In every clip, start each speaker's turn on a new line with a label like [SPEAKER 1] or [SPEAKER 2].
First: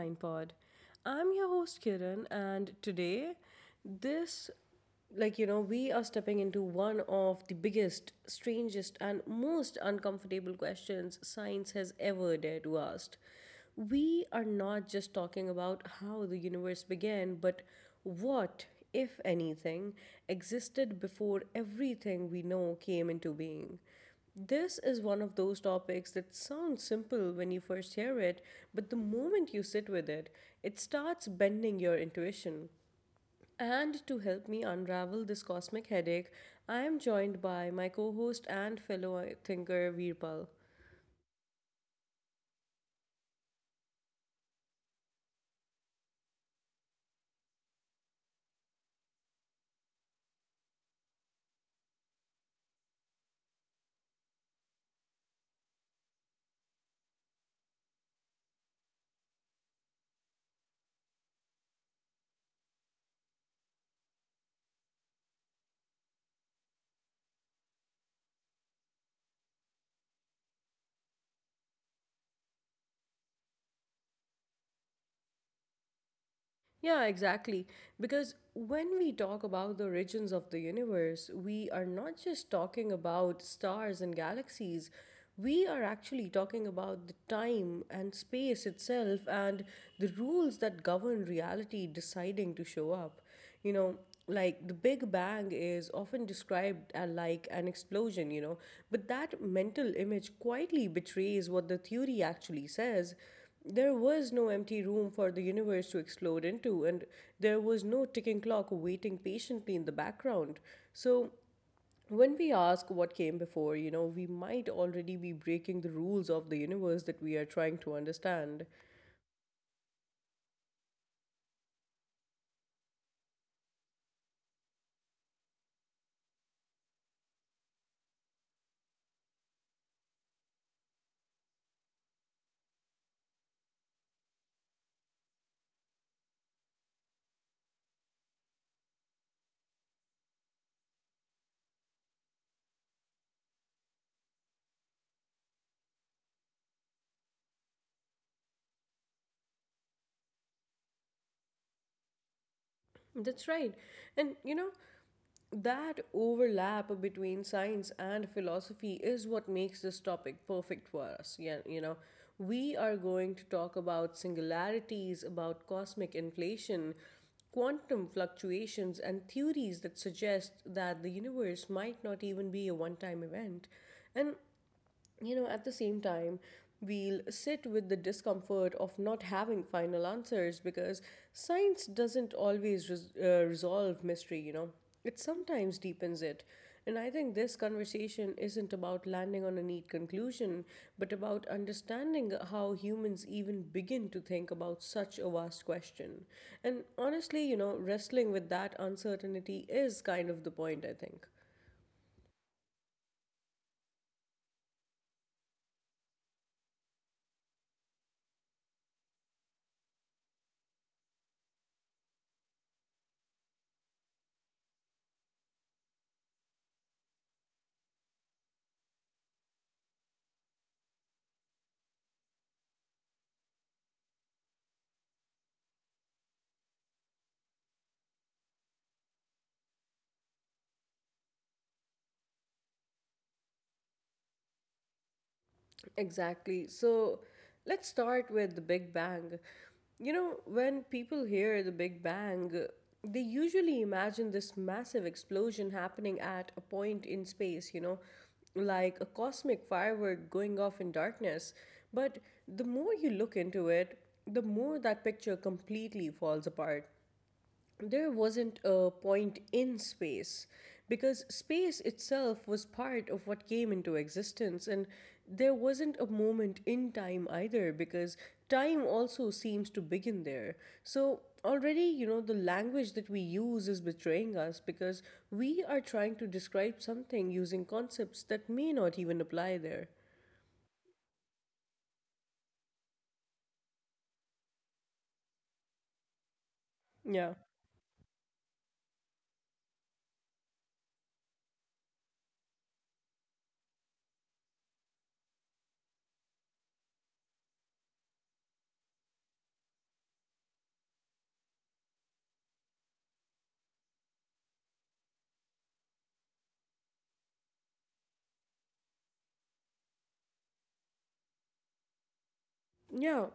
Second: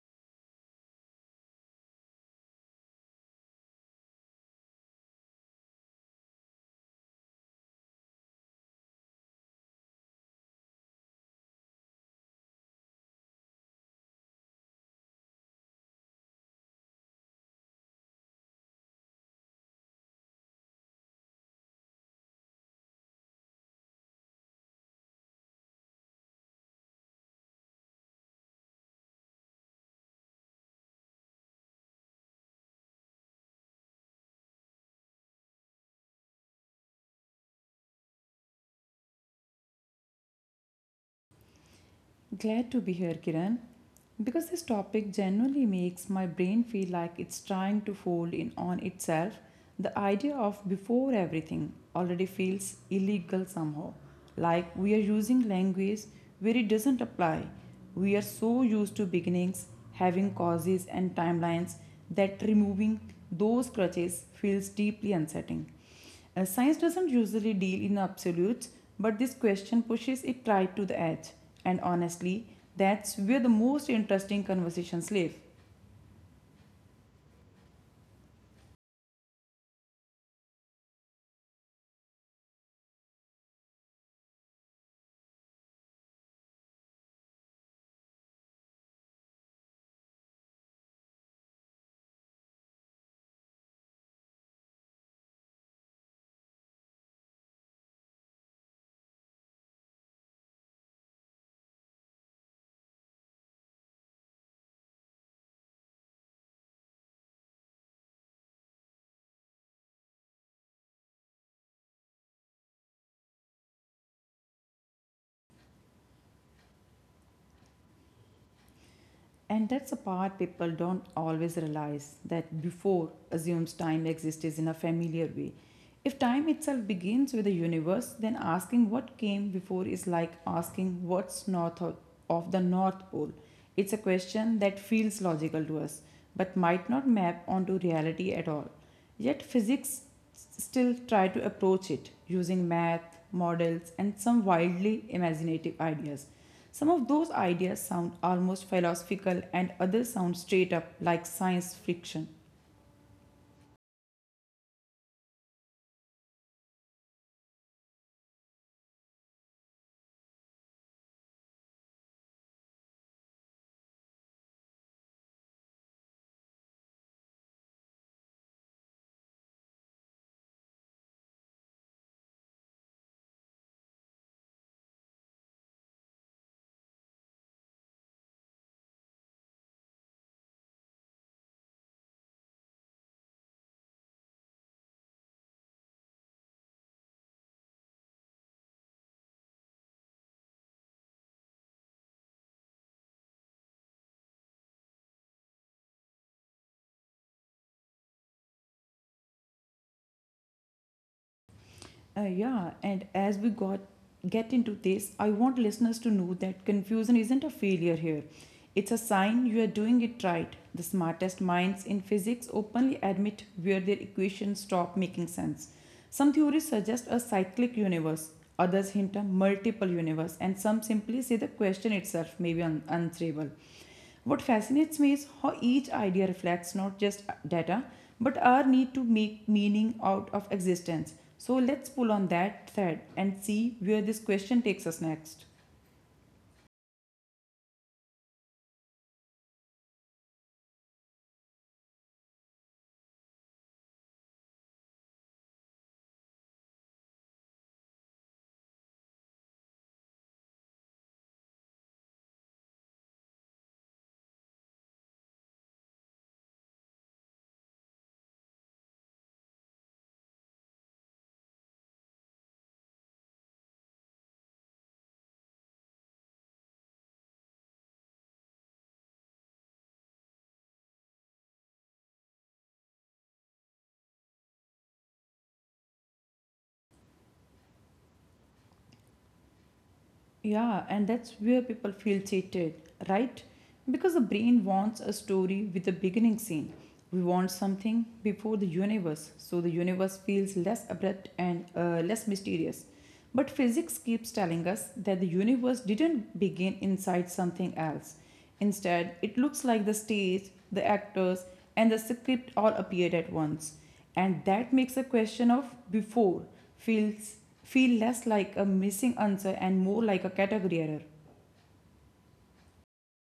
[SPEAKER 1] Mind Pod. I'm your host Kiran, and today, this, like you know, we are stepping into one of the biggest, strangest, and most uncomfortable questions science has ever dared to ask. We are not just talking about how the universe began, but what, if anything, existed before everything we know came into being. This is one of those topics that sounds simple when you first hear it, but the moment you sit with it, it starts bending your intuition. And to help me unravel this cosmic headache, I am joined by my co host and fellow thinker Veerpal.
[SPEAKER 2] Glad to be here, Kiran, because this topic generally makes my brain feel like it's trying to fold in on itself. The idea of before everything already feels illegal somehow. Like we are using language where it doesn't apply. We are so used to beginnings, having causes and timelines that removing those crutches feels deeply unsettling. Science doesn't usually deal in absolutes, but this question pushes it right to the edge. And honestly, that's where the most interesting conversations live.
[SPEAKER 1] Yeah, exactly. Because when we talk about the origins of the universe, we are not just talking about stars and galaxies. We are actually talking about the time and space itself and the rules that govern reality deciding to show up you know like the big bang is often described as like an explosion, but that mental image quietly betrays what the theory actually says. There was no empty room for the universe to explode into, and there was no ticking clock waiting patiently in the background. So, when we ask what came before, we might already be breaking the rules of the universe that we are trying to understand.
[SPEAKER 2] And that's a part people don't always realize that before assumes time exists in a familiar way. If time itself begins with the universe, then asking what came before is like asking what's north of the North Pole. It's a question that feels logical to us, but might not map onto reality at all. Yet physics still try to approach it using math, models, and some wildly imaginative ideas. Some of those ideas sound almost philosophical, and others sound straight up like science fiction.
[SPEAKER 1] That's right. And you know, That overlap between science and philosophy is what makes this topic perfect for us. Yeah, we are going to talk about singularities, about cosmic inflation, quantum fluctuations, and theories that suggest that the universe might not even be a one time event. And at the same time, we'll sit with the discomfort of not having final answers because science doesn't always resolve mystery, it sometimes deepens it. And I think this conversation isn't about landing on a neat conclusion, but about understanding how humans even begin to think about such a vast question. And honestly, wrestling with that uncertainty is kind of the point, I think.
[SPEAKER 2] Yeah, and as we got get into this, I want listeners to know that confusion isn't a failure here. It's a sign you are doing it right. The smartest minds in physics openly admit where their equations stop making sense. Some theories suggest a cyclic universe, others hint a multiple universe, and some simply say the question itself may be unanswerable. What fascinates me is how each idea reflects not just data, but our need to make meaning out of existence. So let's pull on that thread and see where this question takes us next.
[SPEAKER 1] Exactly. So let's start with the Big Bang. You know, when people hear the Big Bang, they usually imagine this massive explosion happening at a point in space, like a cosmic firework going off in darkness. But the more you look into it, the more that picture completely falls apart. There wasn't a point in space because space itself was part of what came into existence, and there wasn't a moment in time either because time also seems to begin there. So already, the language that we use is betraying us because we are trying to describe something using concepts that may not even apply there.
[SPEAKER 2] Yeah, and that's where people feel cheated, right? Because the brain wants a story with a beginning scene. We
[SPEAKER 1] Yeah.
[SPEAKER 2] want something before the universe, so the universe feels less abrupt and less mysterious. But physics keeps telling us that the universe didn't begin inside something else. Instead, it looks like the stage, the actors, and the script all appeared at once. And that makes a question of before feels feel less like a missing answer and more like a category error.
[SPEAKER 1] Yeah.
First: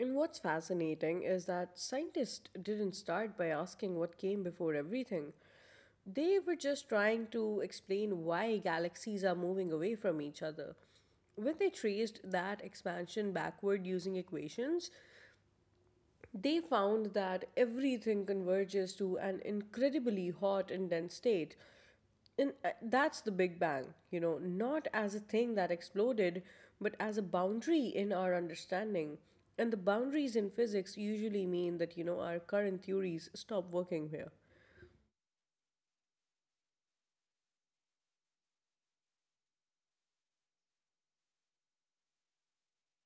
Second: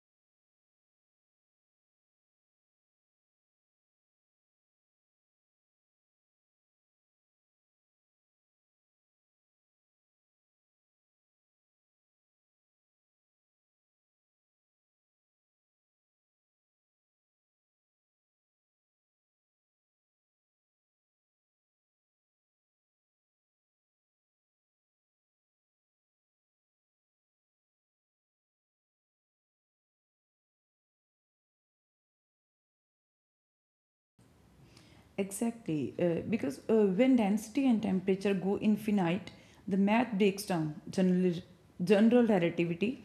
[SPEAKER 1] And what's fascinating is that scientists didn't start by asking what came before everything. They were just trying to explain why galaxies are moving away from each other. When they traced that expansion backward using equations, they found that everything converges to an incredibly hot and dense state. And that's the Big Bang, not as a thing that exploded, but as a boundary in our understanding. And the boundaries in physics usually mean that, our current theories stop working here.
[SPEAKER 2] Exactly, because when density and temperature go infinite, the math breaks down general relativity,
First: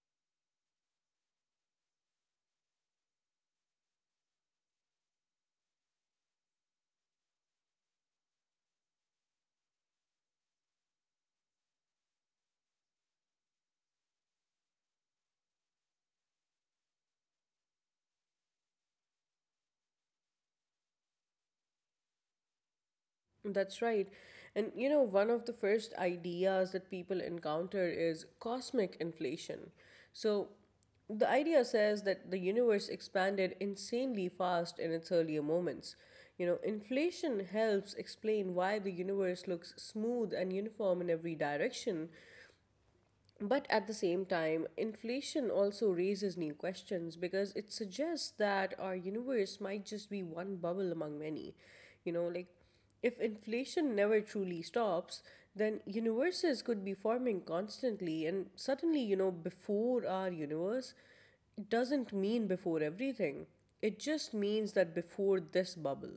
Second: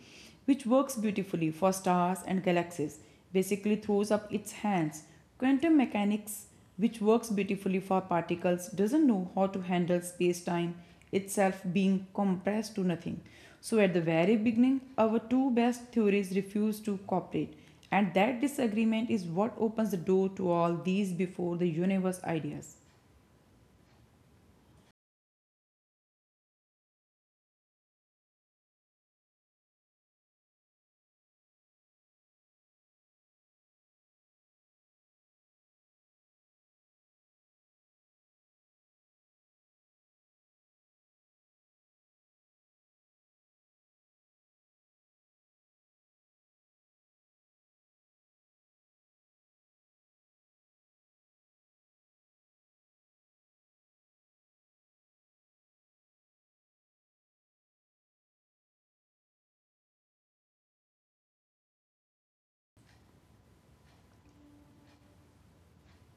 [SPEAKER 2] which works beautifully for stars and galaxies, basically throws up its hands. Quantum mechanics, which works beautifully for particles, doesn't know how to handle space time itself being compressed to nothing. So, at the very beginning, our two best theories refuse to cooperate. And that disagreement is what opens the door to all these before the universe ideas.
[SPEAKER 1] That's right. And one of the first ideas that people encounter is cosmic inflation. So, the idea says that the universe expanded insanely fast in its earlier moments. You know, inflation helps explain why the universe looks smooth and uniform in every direction, but at the same time, inflation also raises new questions because it suggests that our universe might just be one bubble among many. Like, if inflation never truly stops, then universes could be forming constantly, and suddenly, before our universe doesn't mean before everything. It just means that before this bubble.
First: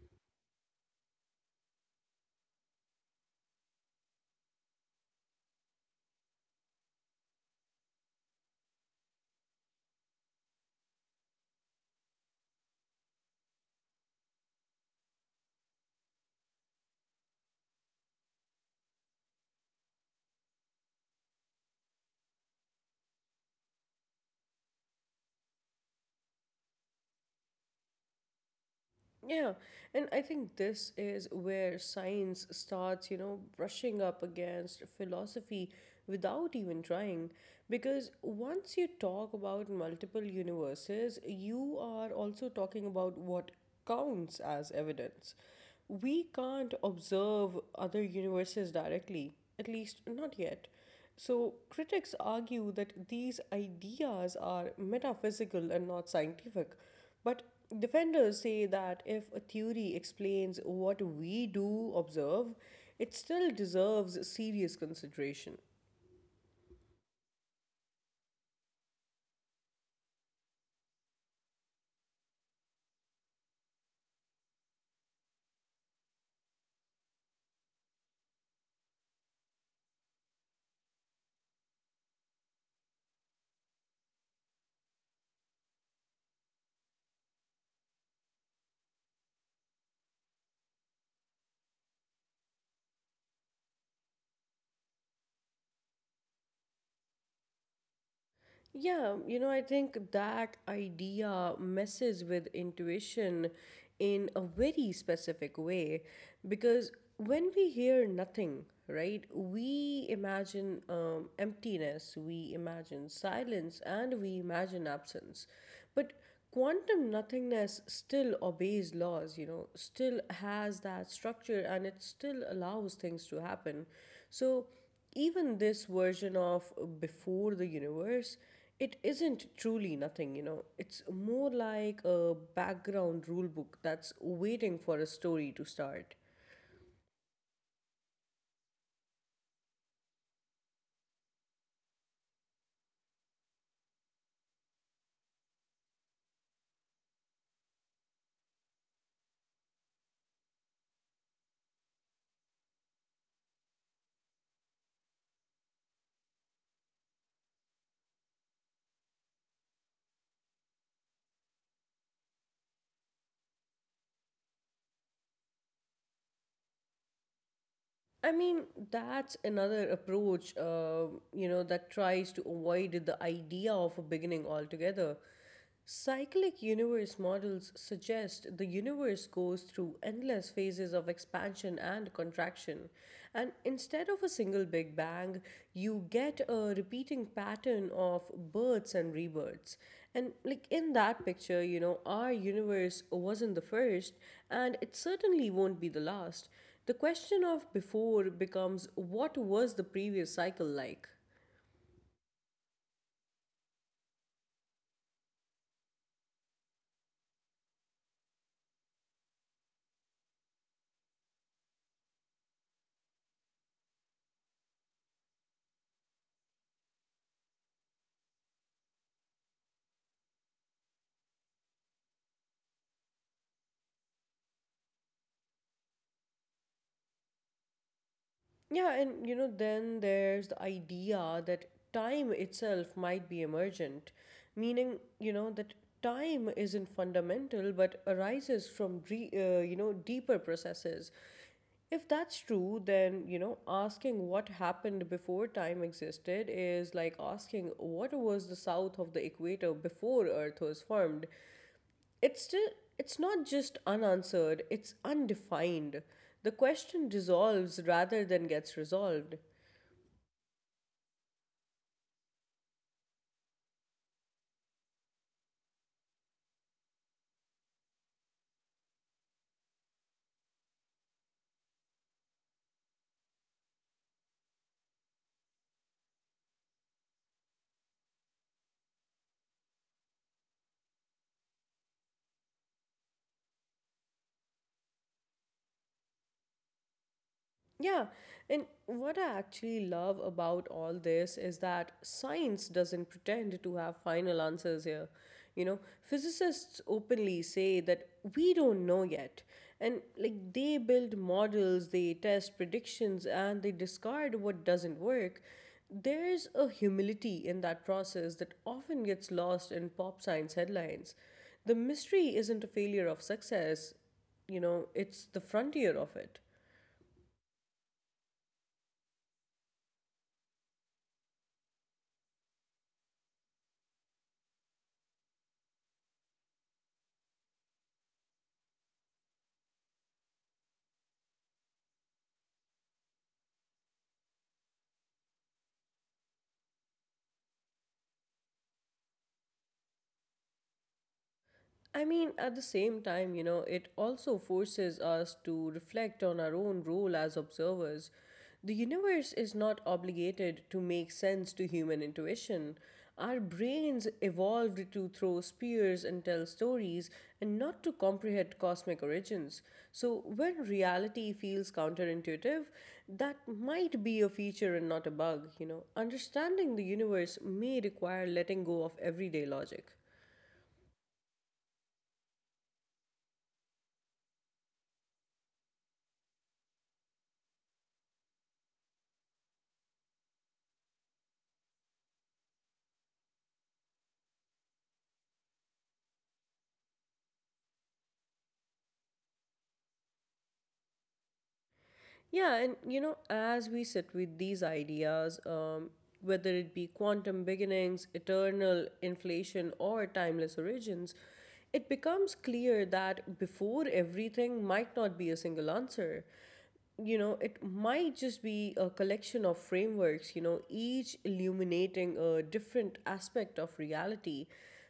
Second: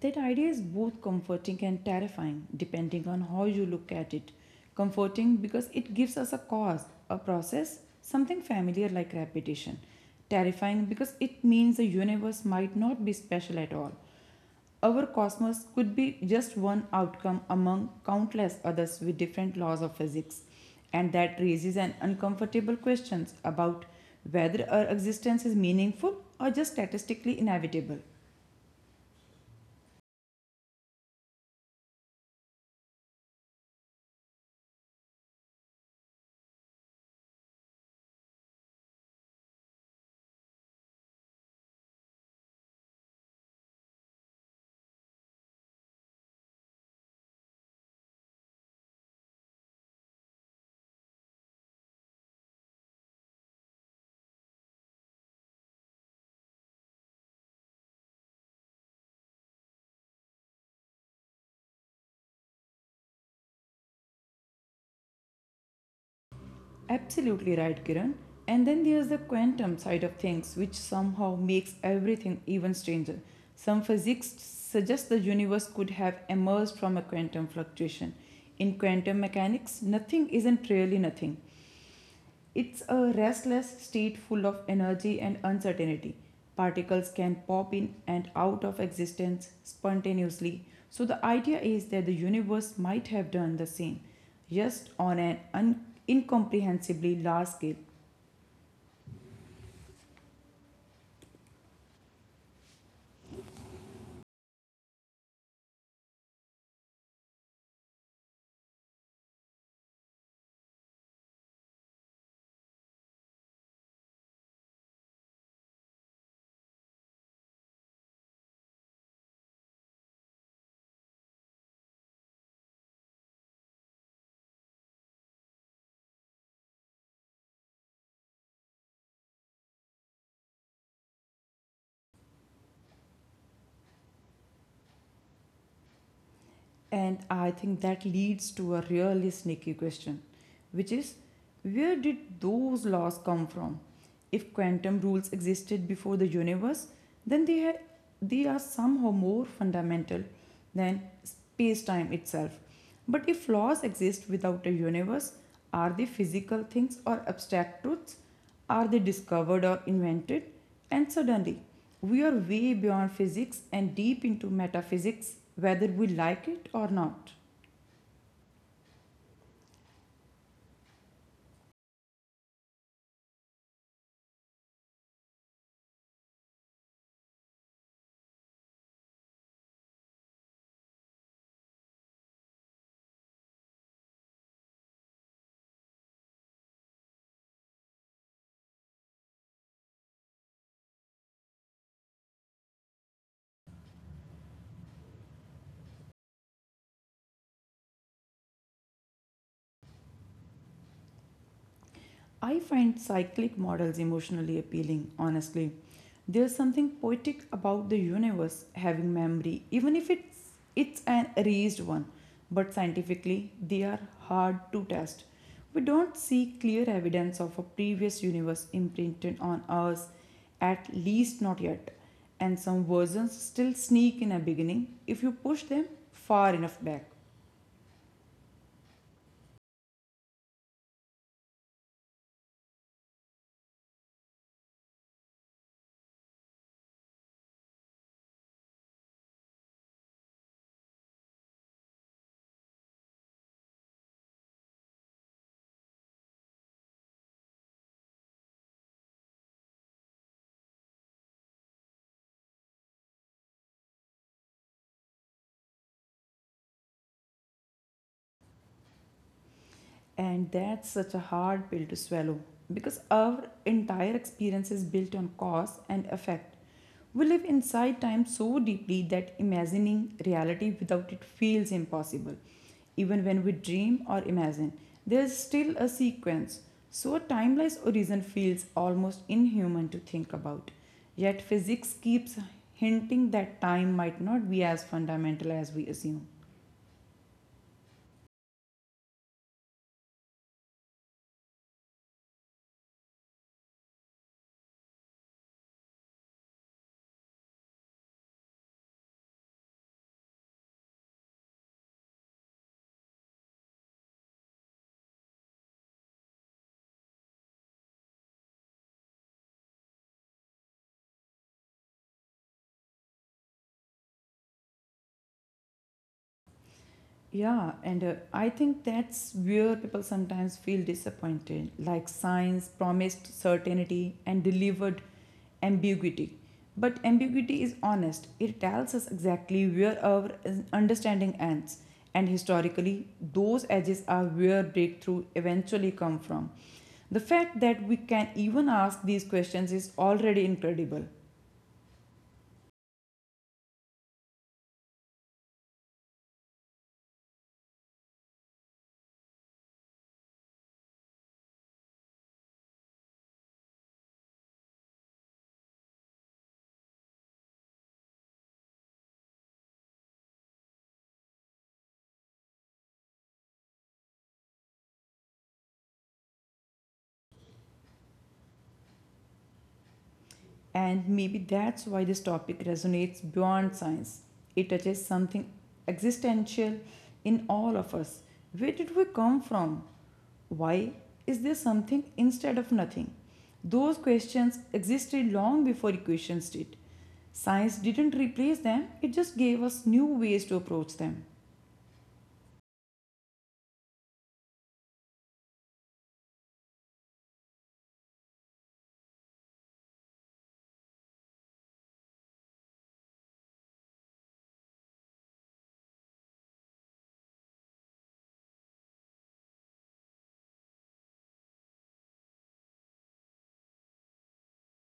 [SPEAKER 2] That idea is both comforting and terrifying, depending on how you look at it. Comforting because it gives us a cause, a process, something familiar like repetition. Terrifying because it means the universe might not be special at all. Our cosmos could be just one outcome among countless others with different laws of physics, and that raises an uncomfortable questions about whether our existence is meaningful or just statistically inevitable.
[SPEAKER 1] Yeah, and I think this is where science starts, brushing up against philosophy without even trying. Because once you talk about multiple universes, you are also talking about what counts as evidence. We can't observe other universes directly, at least not yet. So, critics argue that these ideas are metaphysical and not scientific. But defenders say that if a theory explains what we do observe, it still deserves serious consideration.
[SPEAKER 2] Absolutely right, Kiran. And then there's the quantum side of things, which somehow makes everything even stranger. Some physics suggest the universe could have emerged from a quantum fluctuation. In quantum mechanics, nothing isn't really nothing. It's a restless state full of energy and uncertainty. Particles can pop in and out of existence spontaneously. So, the idea is that the universe might have done the same just on an incomprehensibly large scale.
[SPEAKER 1] Yeah, I think that idea messes with intuition in a very specific way because when we hear nothing, right, we imagine emptiness, we imagine silence, and we imagine absence. But quantum nothingness still obeys laws, still has that structure and it still allows things to happen. So, even this version of before the universe it isn't truly nothing, It's more like a background rule book that's waiting for a story to start.
[SPEAKER 2] And I think that leads to a really sneaky question, which is where did those laws come from? If quantum rules existed before the universe, then they are somehow more fundamental than space time itself. But if laws exist without a universe, are they physical things or abstract truths? Are they discovered or invented? And suddenly, we are way beyond physics and deep into metaphysics, whether we like it or not.
[SPEAKER 1] I mean, that's another approach, that tries to avoid the idea of a beginning altogether. Cyclic universe models suggest the universe goes through endless phases of expansion and contraction. And instead of a single Big Bang, you get a repeating pattern of births and rebirths. And, like, in that picture, our universe wasn't the first, and it certainly won't be the last. The question of before becomes what was the previous cycle like?
[SPEAKER 2] I find cyclic models emotionally appealing, honestly. There's something poetic about the universe having memory, even if it's an erased one. But scientifically, they are hard to test. We don't see clear evidence of a previous universe imprinted on us, at least not yet. And some versions still sneak in a beginning if you push them far enough back.
[SPEAKER 1] Yeah, and then there's the idea that time itself might be emergent, meaning, that time isn't fundamental but arises from, deeper processes. If that's true, then, asking what happened before time existed is like asking what was the south of the equator before Earth was formed. It's still, it's not just unanswered, it's undefined. The question dissolves rather than gets resolved.
[SPEAKER 2] And that's such a hard pill to swallow because our entire experience is built on cause and effect. We live inside time so deeply that imagining reality without it feels impossible. Even when we dream or imagine, there is still a sequence. So, a timeless origin feels almost inhuman to think about. Yet, physics keeps hinting that time might not be as fundamental as we assume.
[SPEAKER 1] Yeah, and what I actually love about all this is that science doesn't pretend to have final answers here. You know, physicists openly say that we don't know yet. And like they build models, they test predictions, and they discard what doesn't work. There's a humility in that process that often gets lost in pop science headlines. The mystery isn't a failure of success, it's the frontier of it.
[SPEAKER 2] Yeah, and I think that's where people sometimes feel disappointed. Like science promised certainty and delivered ambiguity. But ambiguity is honest, it tells us exactly where our understanding ends. And historically, those edges are where breakthrough eventually come from. The fact that we can even ask these questions is already incredible.
[SPEAKER 1] I mean, at the same time, it also forces us to reflect on our own role as observers. The universe is not obligated to make sense to human intuition. Our brains evolved to throw spears and tell stories and not to comprehend cosmic origins. So, when reality feels counterintuitive, that might be a feature and not a bug, Understanding the universe may require letting go of everyday logic.
[SPEAKER 2] And maybe that's why this topic resonates beyond science. It touches something existential in all of us. Where did we come from? Why is there something instead of nothing? Those questions existed long before equations did. Science didn't replace them, it just gave us new ways to approach them.
[SPEAKER 1] Yeah, and as we sit with these ideas, whether it be quantum beginnings, eternal inflation, or timeless origins, it becomes clear that before everything might not be a single answer. It might just be a collection of frameworks, each illuminating a different aspect of reality.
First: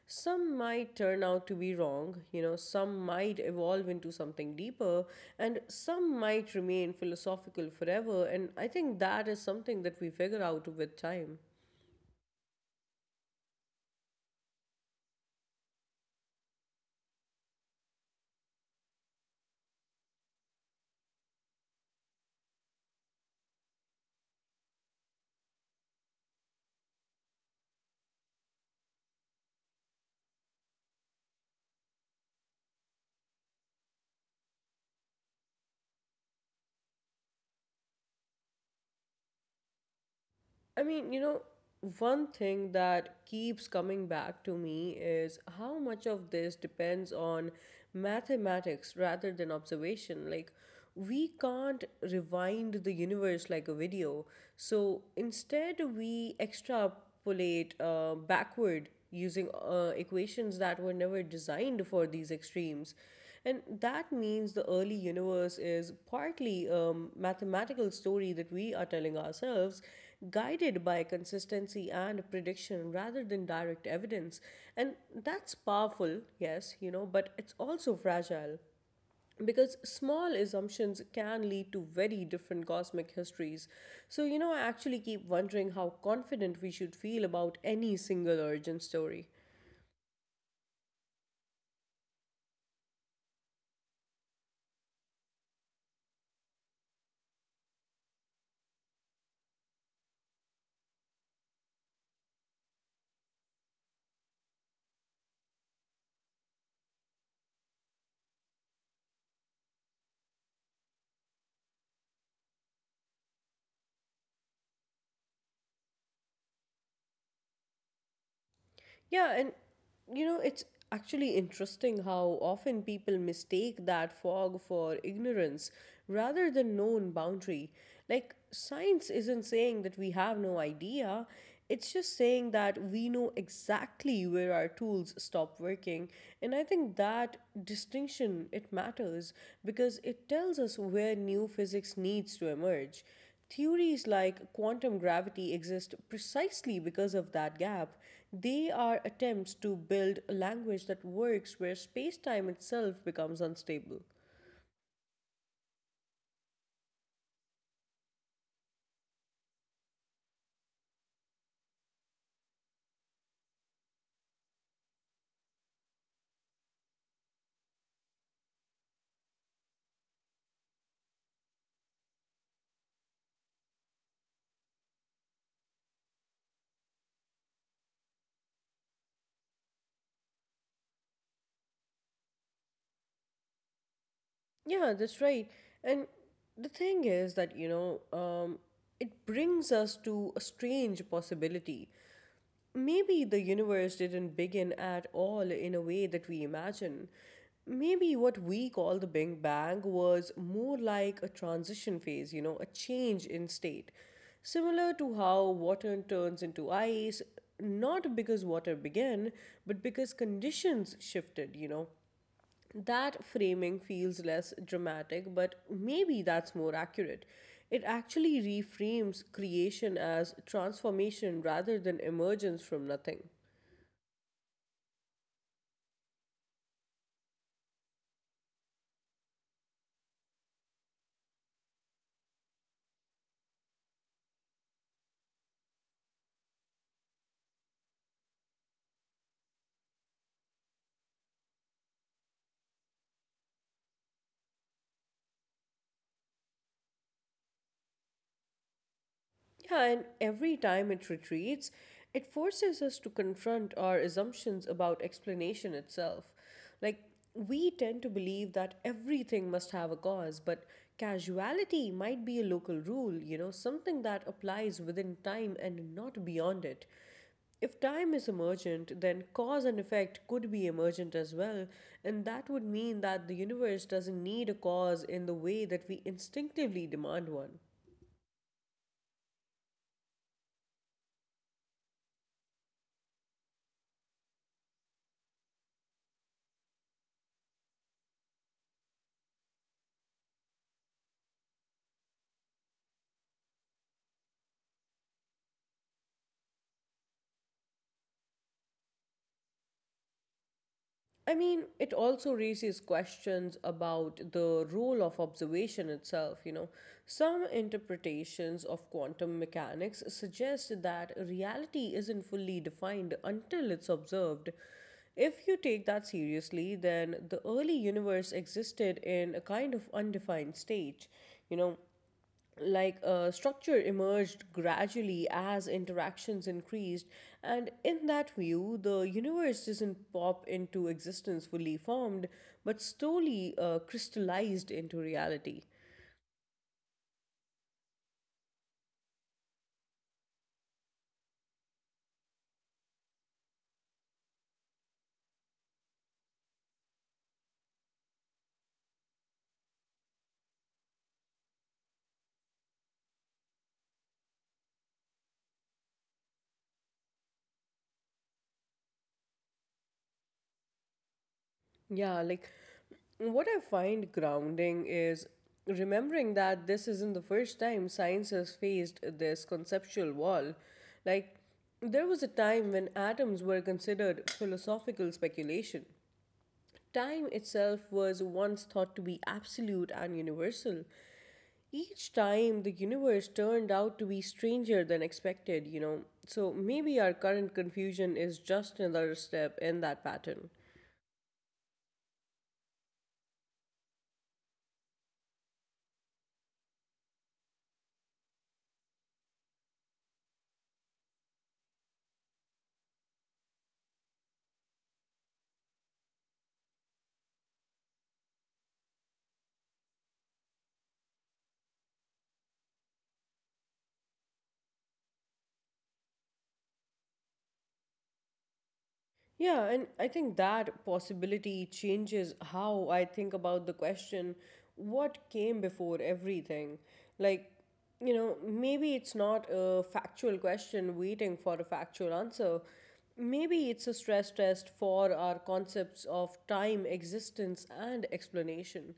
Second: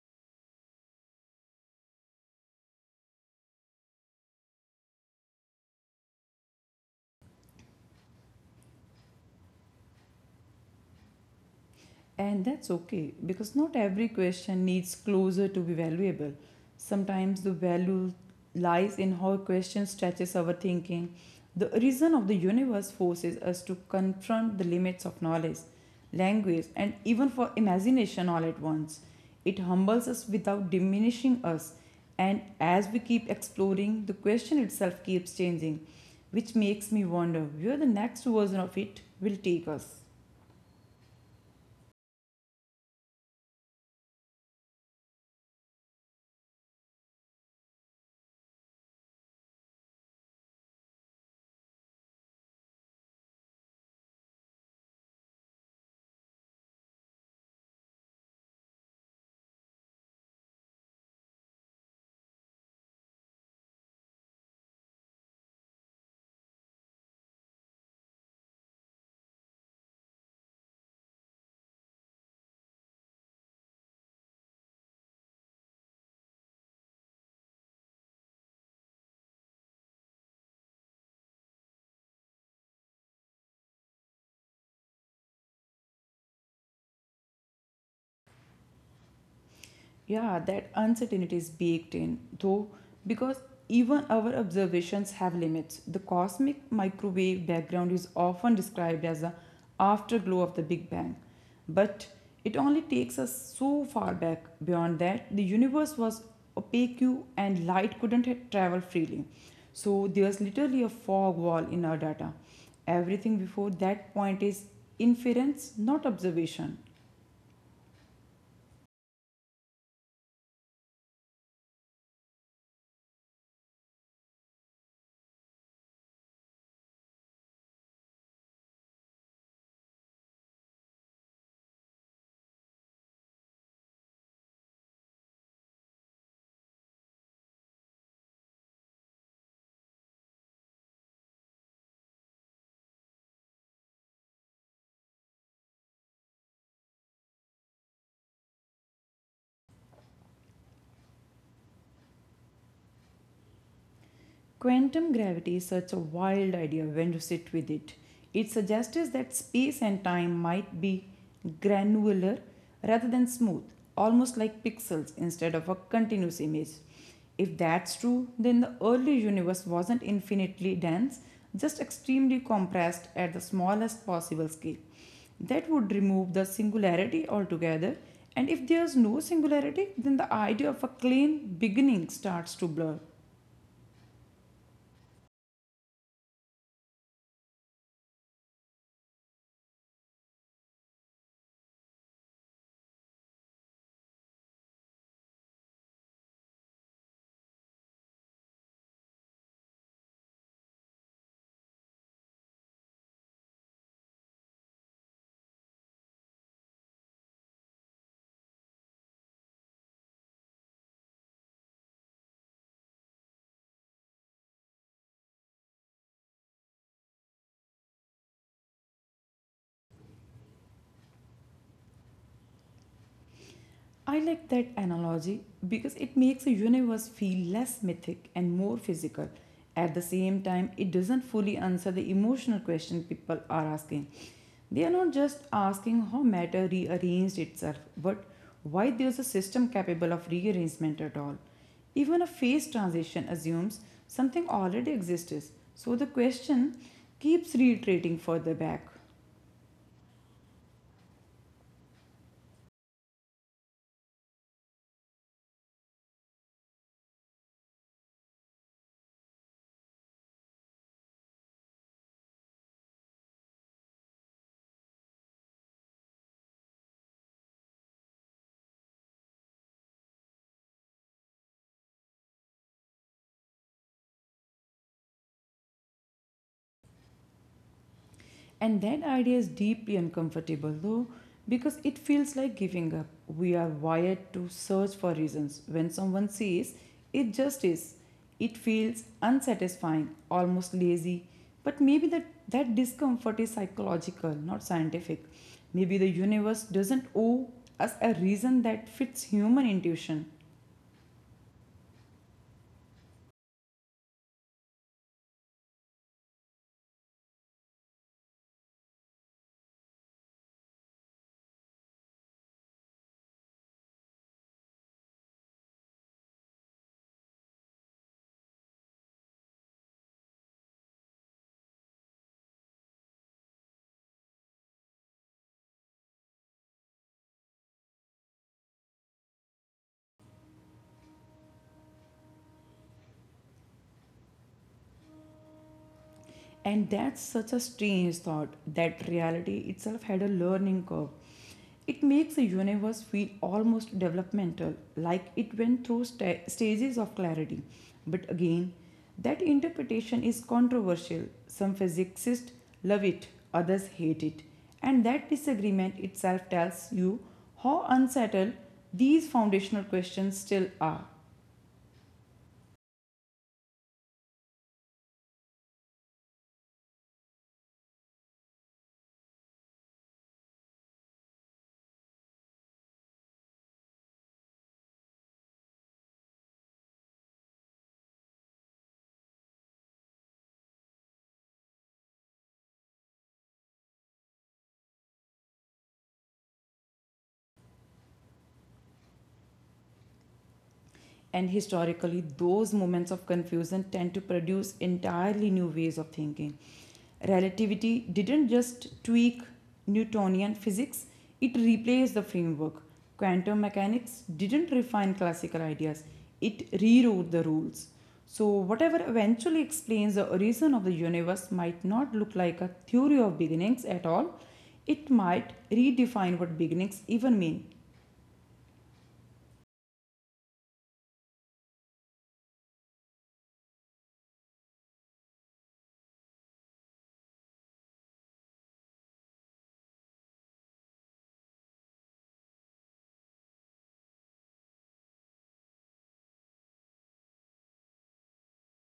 [SPEAKER 1] Some might turn out to be wrong, some might evolve into something deeper, and some might remain philosophical forever. And I think that is something that we figure out with time.
[SPEAKER 2] And that's okay because not every question needs closure to be valuable. Sometimes the value lies in how a question stretches our thinking. The reason of the universe forces us to confront the limits of knowledge, language, and even for imagination all at once. It humbles us without diminishing us, and as we keep exploring, the question itself keeps changing, which makes me wonder where the next version of it will take us.
[SPEAKER 1] I mean, one thing that keeps coming back to me is how much of this depends on mathematics rather than observation. Like, we can't rewind the universe like a video. So instead, we extrapolate backward using equations that were never designed for these extremes. And that means the early universe is partly a mathematical story that we are telling ourselves, guided by consistency and prediction rather than direct evidence. And that's powerful, yes, but it's also fragile. Because small assumptions can lead to very different cosmic histories. So, I actually keep wondering how confident we should feel about any single origin story.
[SPEAKER 2] Yeah, that uncertainty is baked in, though, because even our observations have limits. The cosmic microwave background is often described as the afterglow of the Big Bang, but it only takes us so far back. Beyond that, the universe was opaque and light couldn't travel freely. So there's literally a fog wall in our data. Everything before that point is inference, not observation.
[SPEAKER 1] Yeah, and it's actually interesting how often people mistake that fog for ignorance rather than known boundary. Like, science isn't saying that we have no idea, it's just saying that we know exactly where our tools stop working. And I think that distinction it matters because it tells us where new physics needs to emerge. Theories like quantum gravity exist precisely because of that gap. They are attempts to build a language that works where space time itself becomes unstable.
[SPEAKER 2] Quantum gravity is such a wild idea when you sit with it. It suggests that space and time might be granular rather than smooth, almost like pixels instead of a continuous image. If that's true, then the early universe wasn't infinitely dense, just extremely compressed at the smallest possible scale. That would remove the singularity altogether, and if there's no singularity, then the idea of a clean beginning starts to blur.
[SPEAKER 1] Yeah, that's right. And the thing is that, it brings us to a strange possibility. Maybe the universe didn't begin at all in a way that we imagine. Maybe what we call the Big Bang was more like a transition phase, a change in state. Similar to how water turns into ice, not because water began, but because conditions shifted, That framing feels less dramatic, but maybe that's more accurate. It actually reframes creation as transformation rather than emergence from nothing.
[SPEAKER 2] I like that analogy because it makes the universe feel less mythic and more physical. At the same time, it doesn't fully answer the emotional question people are asking. They are not just asking how matter rearranged itself, but why there's a system capable of rearrangement at all. Even a phase transition assumes something already exists, so the question keeps reiterating further back.
[SPEAKER 1] Yeah, and every time it retreats, it forces us to confront our assumptions about explanation itself. Like, we tend to believe that everything must have a cause, but causality might be a local rule, something that applies within time and not beyond it. If time is emergent, then cause and effect could be emergent as well, and that would mean that the universe doesn't need a cause in the way that we instinctively demand one.
[SPEAKER 2] And that idea is deeply uncomfortable, though, because it feels like giving up. We are wired to search for reasons. When someone says, it just is, it feels unsatisfying, almost lazy. But maybe that discomfort is psychological, not scientific. Maybe the universe doesn't owe us a reason that fits human intuition.
[SPEAKER 1] I mean, it also raises questions about the role of observation itself. You know, some interpretations of quantum mechanics suggest that reality isn't fully defined until it's observed. If you take that seriously, then the early universe existed in a kind of undefined state. You know, like structure emerged gradually as interactions increased, and in that view the universe doesn't pop into existence fully formed but slowly crystallized into reality.
[SPEAKER 2] And that's such a strange thought that reality itself had a learning curve. It makes the universe feel almost developmental, like it went through stages of clarity. But again, that interpretation is controversial. Some physicists love it, others hate it. And that disagreement itself tells you how unsettled these foundational questions still are.
[SPEAKER 1] Yeah, like, what I find grounding is remembering that this isn't the first time science has faced this conceptual wall. Like, there was a time when atoms were considered philosophical speculation. Time itself was once thought to be absolute and universal. Each time, the universe turned out to be stranger than expected, you know. So maybe our current confusion is just another step in that pattern.
[SPEAKER 2] And historically, those moments of confusion tend to produce entirely new ways of thinking. Relativity didn't just tweak Newtonian physics, it replaced the framework. Quantum mechanics didn't refine classical ideas, it rewrote the rules. So, whatever eventually explains the origin of the universe might not look like a theory of beginnings at all, it might redefine what beginnings even mean.
[SPEAKER 1] Yeah, and I think that possibility changes how I think about the question: what came before everything? Like, you know, maybe it's not a factual question waiting for a factual answer. Maybe it's a stress test for our concepts of time, existence, and explanation.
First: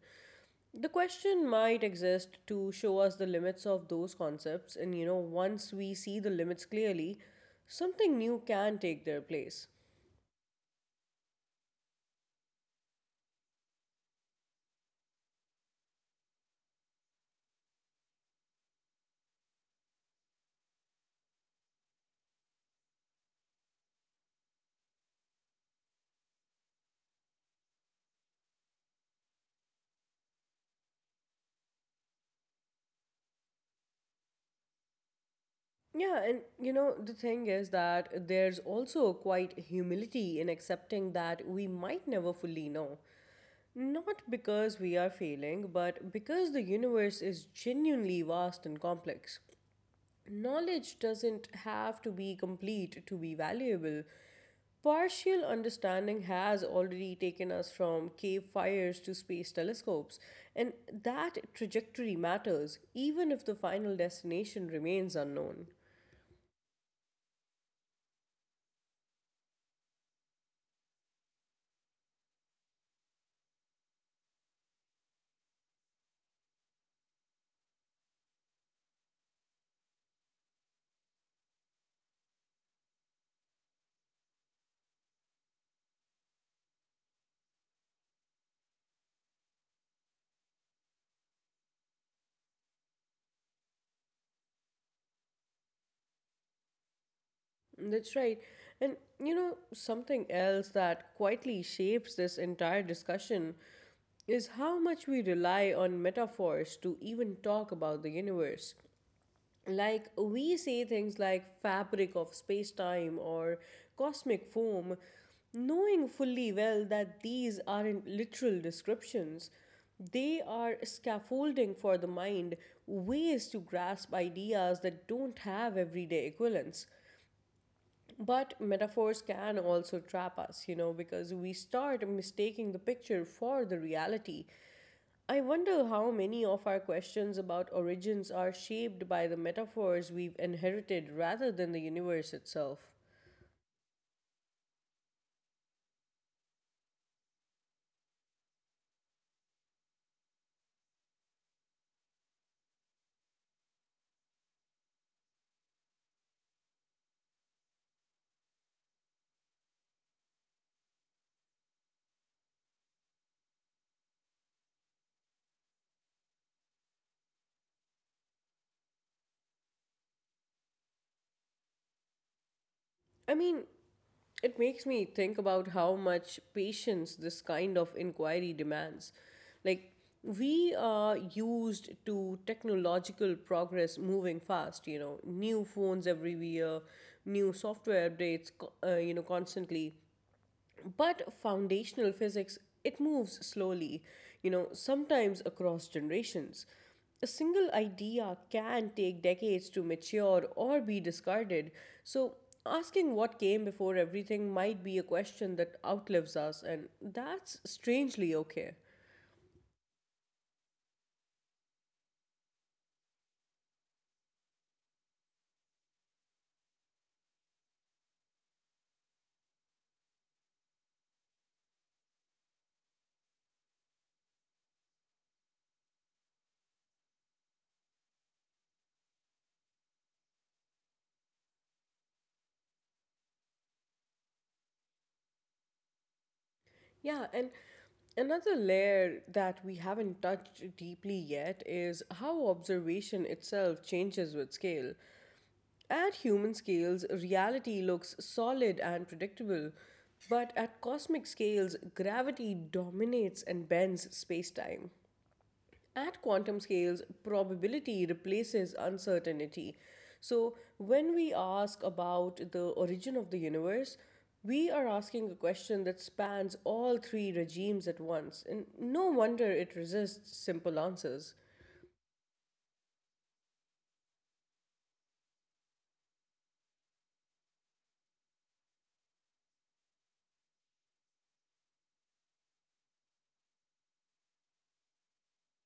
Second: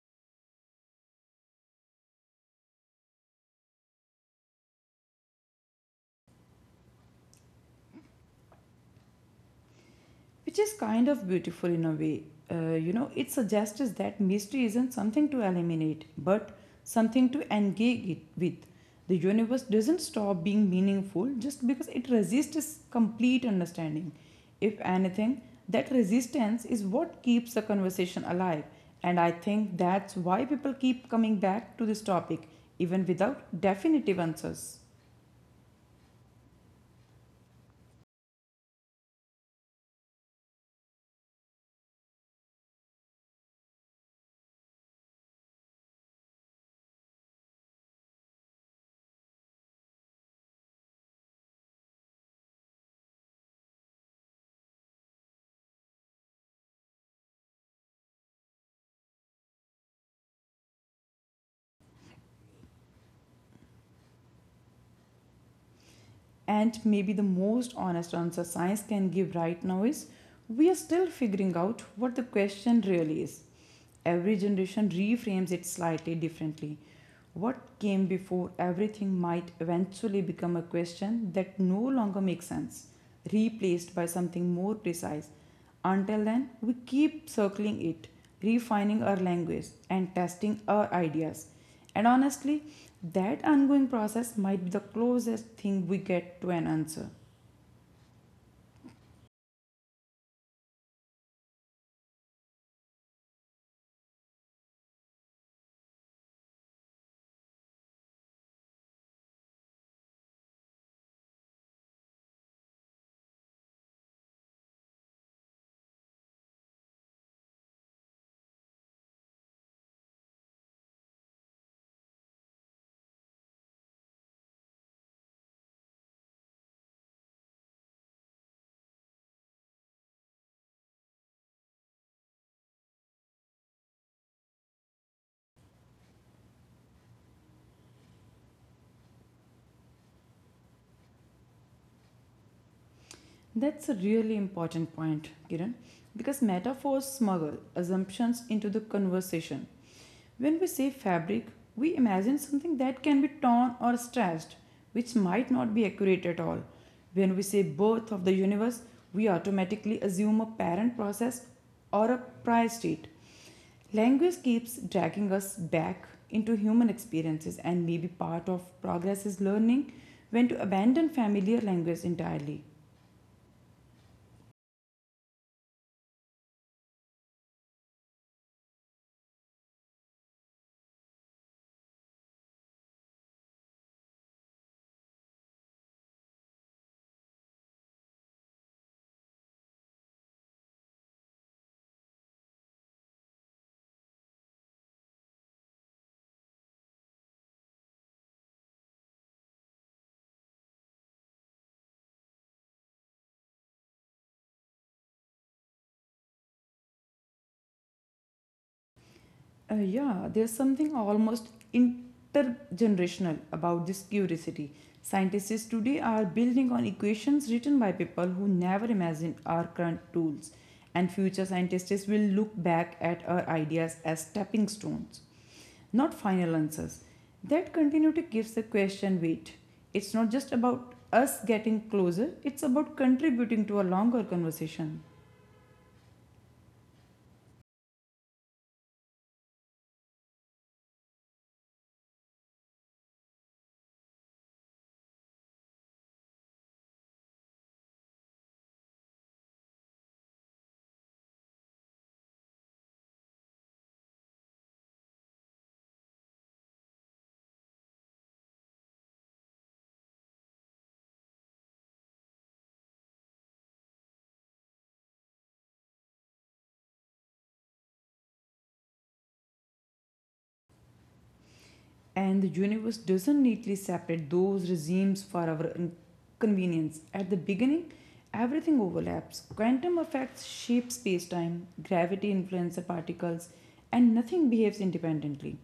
[SPEAKER 1] The question might exist to show us the limits of those concepts, and you know, once we see the limits clearly, something new can take their place.
[SPEAKER 2] Which is kind of beautiful in a way. It suggests us that mystery isn't something to eliminate, but something to engage it with. The universe doesn't stop being meaningful just because it resists complete understanding. If anything, that resistance is what keeps the conversation alive, and I think that's why people keep coming back to this topic, even without definitive answers.
[SPEAKER 1] Yeah, and you know, the thing is that there's also quite humility in accepting that we might never fully know. Not because we are failing, but because the universe is genuinely vast and complex. Knowledge doesn't have to be complete to be valuable. Partial understanding has already taken us from cave fires to space telescopes, and that trajectory matters, even if the final destination remains unknown.
[SPEAKER 2] And maybe the most honest answer science can give right now is we are still figuring out what the question really is. Every generation reframes it slightly differently. What came before everything might eventually become a question that no longer makes sense, replaced by something more precise until then, we keep circling it, refining our language, and testing our ideas. And honestly, that ongoing process might be the closest thing we get to an answer.
[SPEAKER 1] That's right. And you know, something else that quietly shapes this entire discussion is how much we rely on metaphors to even talk about the universe. Like, we say things like fabric of space time or cosmic foam, knowing fully well that these aren't literal descriptions. They are scaffolding for the mind, ways to grasp ideas that don't have everyday equivalents. But metaphors can also trap us, you know, because we start mistaking the picture for the reality. I wonder how many of our questions about origins are shaped by the metaphors we've inherited rather than the universe itself.
[SPEAKER 2] That's a really important point, Kiran, because metaphors smuggle assumptions into the conversation. When we say fabric, we imagine something that can be torn or stretched, which might not be accurate at all. When we say birth of the universe, we automatically assume a parent process or a prior state. Language keeps dragging us back into human experiences, and maybe part of progress is learning when to abandon familiar language entirely.
[SPEAKER 1] I mean, it makes me think about how much patience this kind of inquiry demands. Like, we are used to technological progress moving fast, you know, new phones every year, new software updates, you know, constantly. But foundational physics, it moves slowly, you know, sometimes across generations. A single idea can take decades to mature or be discarded. So, asking what came before everything might be a question that outlives us, and that's strangely okay.
[SPEAKER 2] Yeah, there's something almost intergenerational about this curiosity. Scientists today are building on equations written by people who never imagined our current tools, and future scientists will look back at our ideas as stepping stones, not final answers. That continuity gives the question weight. It's not just about us getting closer, it's about contributing to a longer conversation.
[SPEAKER 1] Yeah, and another layer that we haven't touched deeply yet is how observation itself changes with scale. At human scales, reality looks solid and predictable, but at cosmic scales, gravity dominates and bends spacetime. At quantum scales, probability replaces uncertainty. So, when we ask about the origin of the universe, we are asking a question that spans all three regimes at once, and no wonder it resists simple answers.
[SPEAKER 2] And the universe doesn't neatly separate those regimes for our convenience. At the beginning, everything overlaps. Quantum effects shape space time, gravity influences particles, and nothing behaves independently.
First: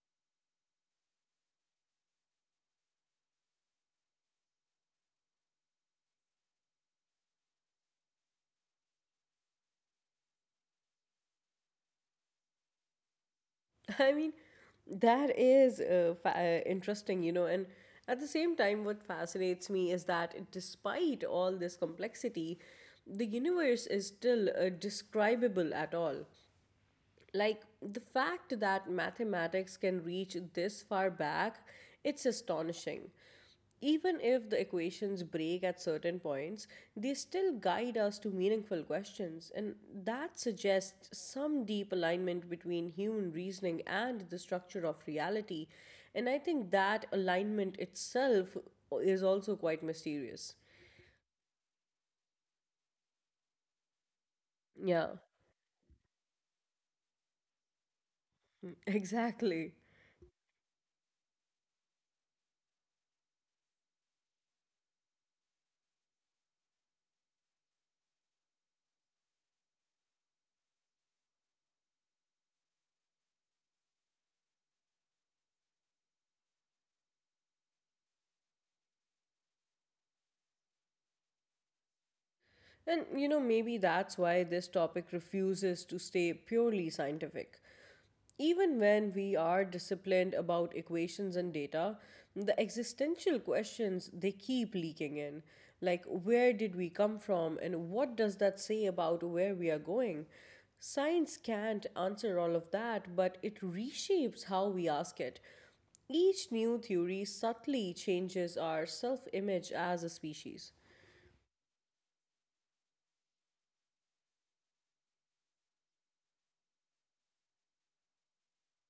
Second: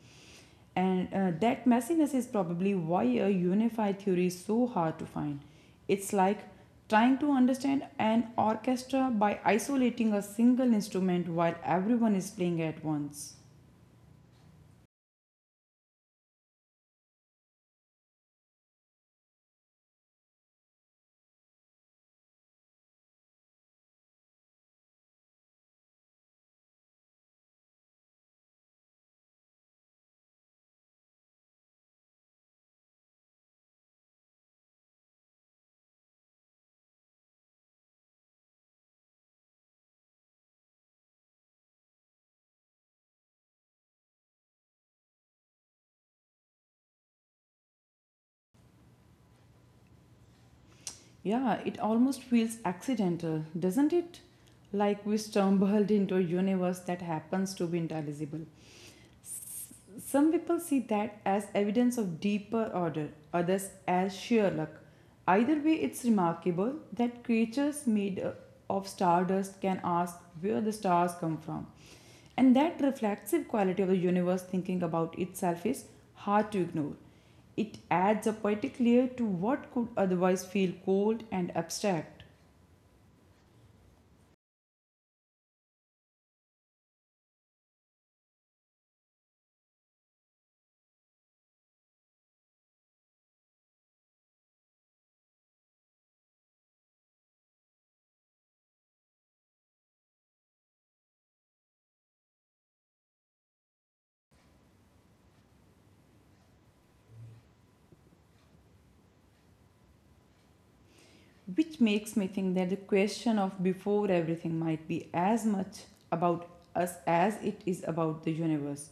[SPEAKER 2] And that messiness is probably why a unified theory is so hard to find. It's like trying to understand an orchestra by isolating a single instrument while everyone is playing at once.
[SPEAKER 1] I mean, that is interesting, you know, and at the same time, what fascinates me is that despite all this complexity, the universe is still describable at all. Like the fact that mathematics can reach this far back, it's astonishing. Even if the equations break at certain points, they still guide us to meaningful questions, and that suggests some deep alignment between human reasoning and the structure of reality. And I think that alignment itself is also quite mysterious.
[SPEAKER 2] Yeah, it almost feels accidental, doesn't it? Like
[SPEAKER 1] Yeah,
[SPEAKER 2] we stumbled into a universe that happens to be intelligible.
[SPEAKER 1] exactly.
[SPEAKER 2] Some people see that as evidence of deeper order, others as sheer luck. Either way, it's remarkable that creatures made of stardust can ask where the stars come from. And that reflexive quality of the universe thinking about itself is hard to ignore. It adds a poetic layer to what could otherwise feel cold and abstract.
[SPEAKER 1] And you know, maybe that's why this topic refuses to stay purely scientific. Even when we are disciplined about equations and data, the existential questions they keep leaking in. Like, where did we come from, and what does that say about where we are going? Science can't answer all of that, but it reshapes how we ask it. Each new theory subtly changes our self image as a species.
[SPEAKER 2] Which makes me think that the question of before everything might be as much about us as it is about the universe.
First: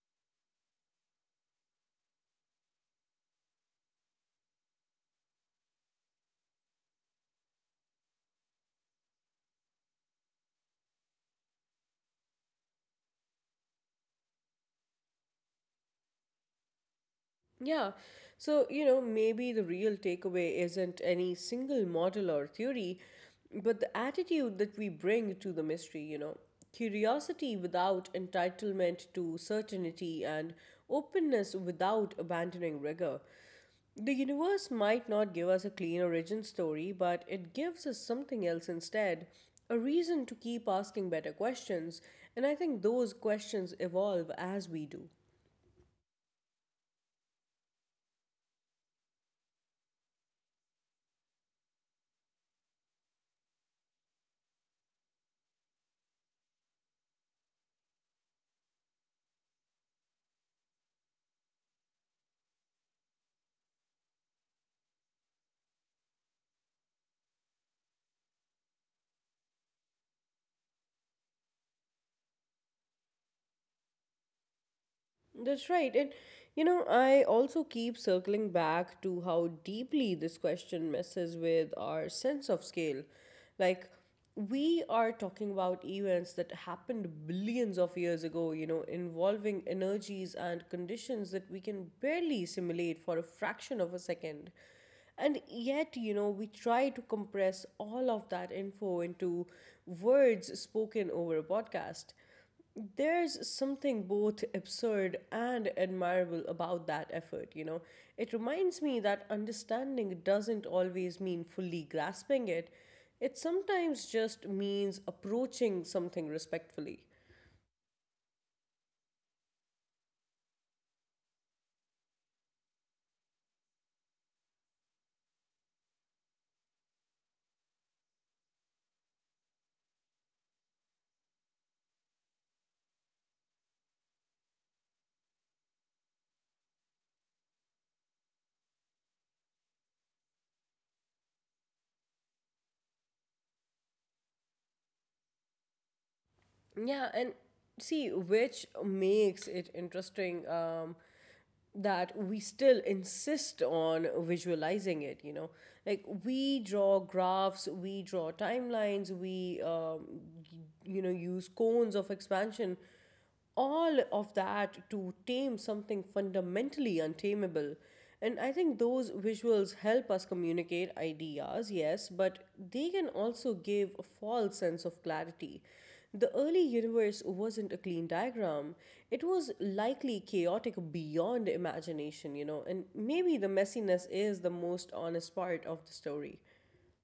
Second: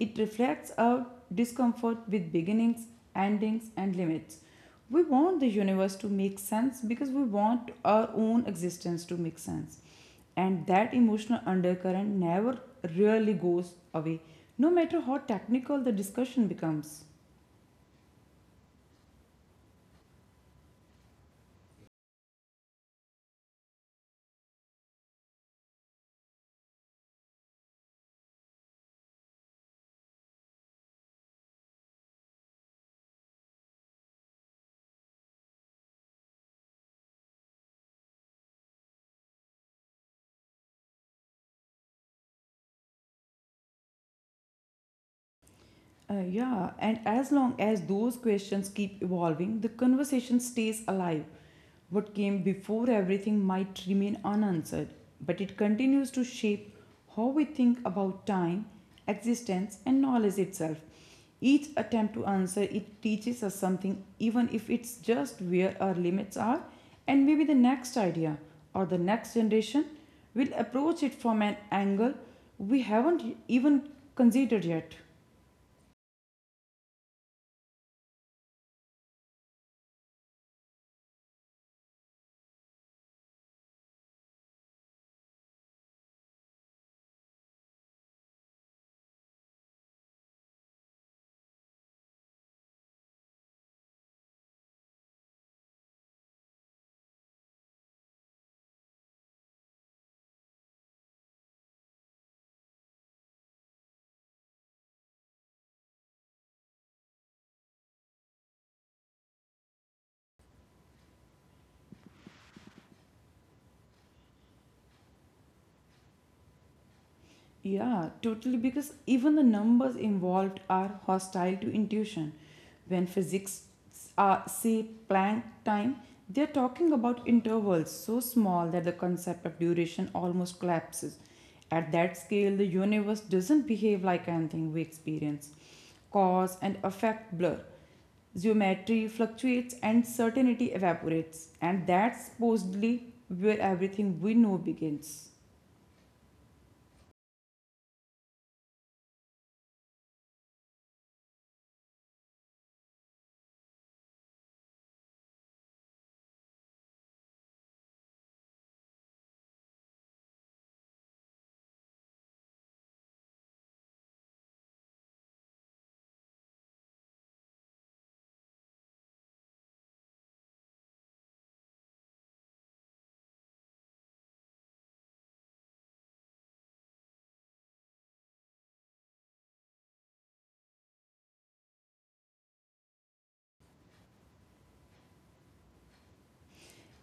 [SPEAKER 2] It reflects our discomfort with beginnings, endings, and limits. We want the universe to make sense because we want our own existence to make sense. And that emotional undercurrent never really goes away, no matter how technical the discussion becomes.
[SPEAKER 1] Yeah. So, you know, maybe the real takeaway isn't any single model or theory, but the attitude that we bring to the mystery, you know, curiosity without entitlement to certainty and openness without abandoning rigor. The universe might not give us a clean origin story, but it gives us something else instead. A reason to keep asking better questions, and I think those questions evolve as we do.
[SPEAKER 2] Yeah, and as long as those questions keep evolving, the conversation stays alive. What came before everything might remain unanswered, but it continues to shape how we think about time, existence, and knowledge itself. Each attempt to answer it teaches us something, even if it's just where our limits are, and maybe the next idea or the next generation will approach it from an angle we haven't even considered yet.
[SPEAKER 1] That's right. And you know, I also keep circling back to how deeply this question messes with our sense of scale. Like, we are talking about events that happened billions of years ago, you know, involving energies and conditions that we can barely simulate for a fraction of a second. And yet, you know, we try to compress all of that info into words spoken over a podcast. There's something both absurd and admirable about that effort, you know. It reminds me that understanding doesn't always mean fully grasping it, it sometimes just means approaching something respectfully.
[SPEAKER 2] Yeah, totally. Because even the numbers involved are hostile to intuition. When physics say Planck time, they're talking about intervals so small that the concept of duration almost collapses. At that scale, the universe doesn't behave like anything we experience. Cause and effect blur. Geometry fluctuates and certainty evaporates. And that's supposedly where everything we know begins.
[SPEAKER 1] Yeah, and see, which makes it interesting that we still insist on visualizing it, you know. Like, we draw graphs, we draw timelines, we, you know, use cones of expansion, all of that to tame something fundamentally untamable. And I think those visuals help us communicate ideas, yes, but they can also give a false sense of clarity. The early universe wasn't a clean diagram. It was likely chaotic beyond imagination, you know, and maybe the messiness is the most honest part of the story.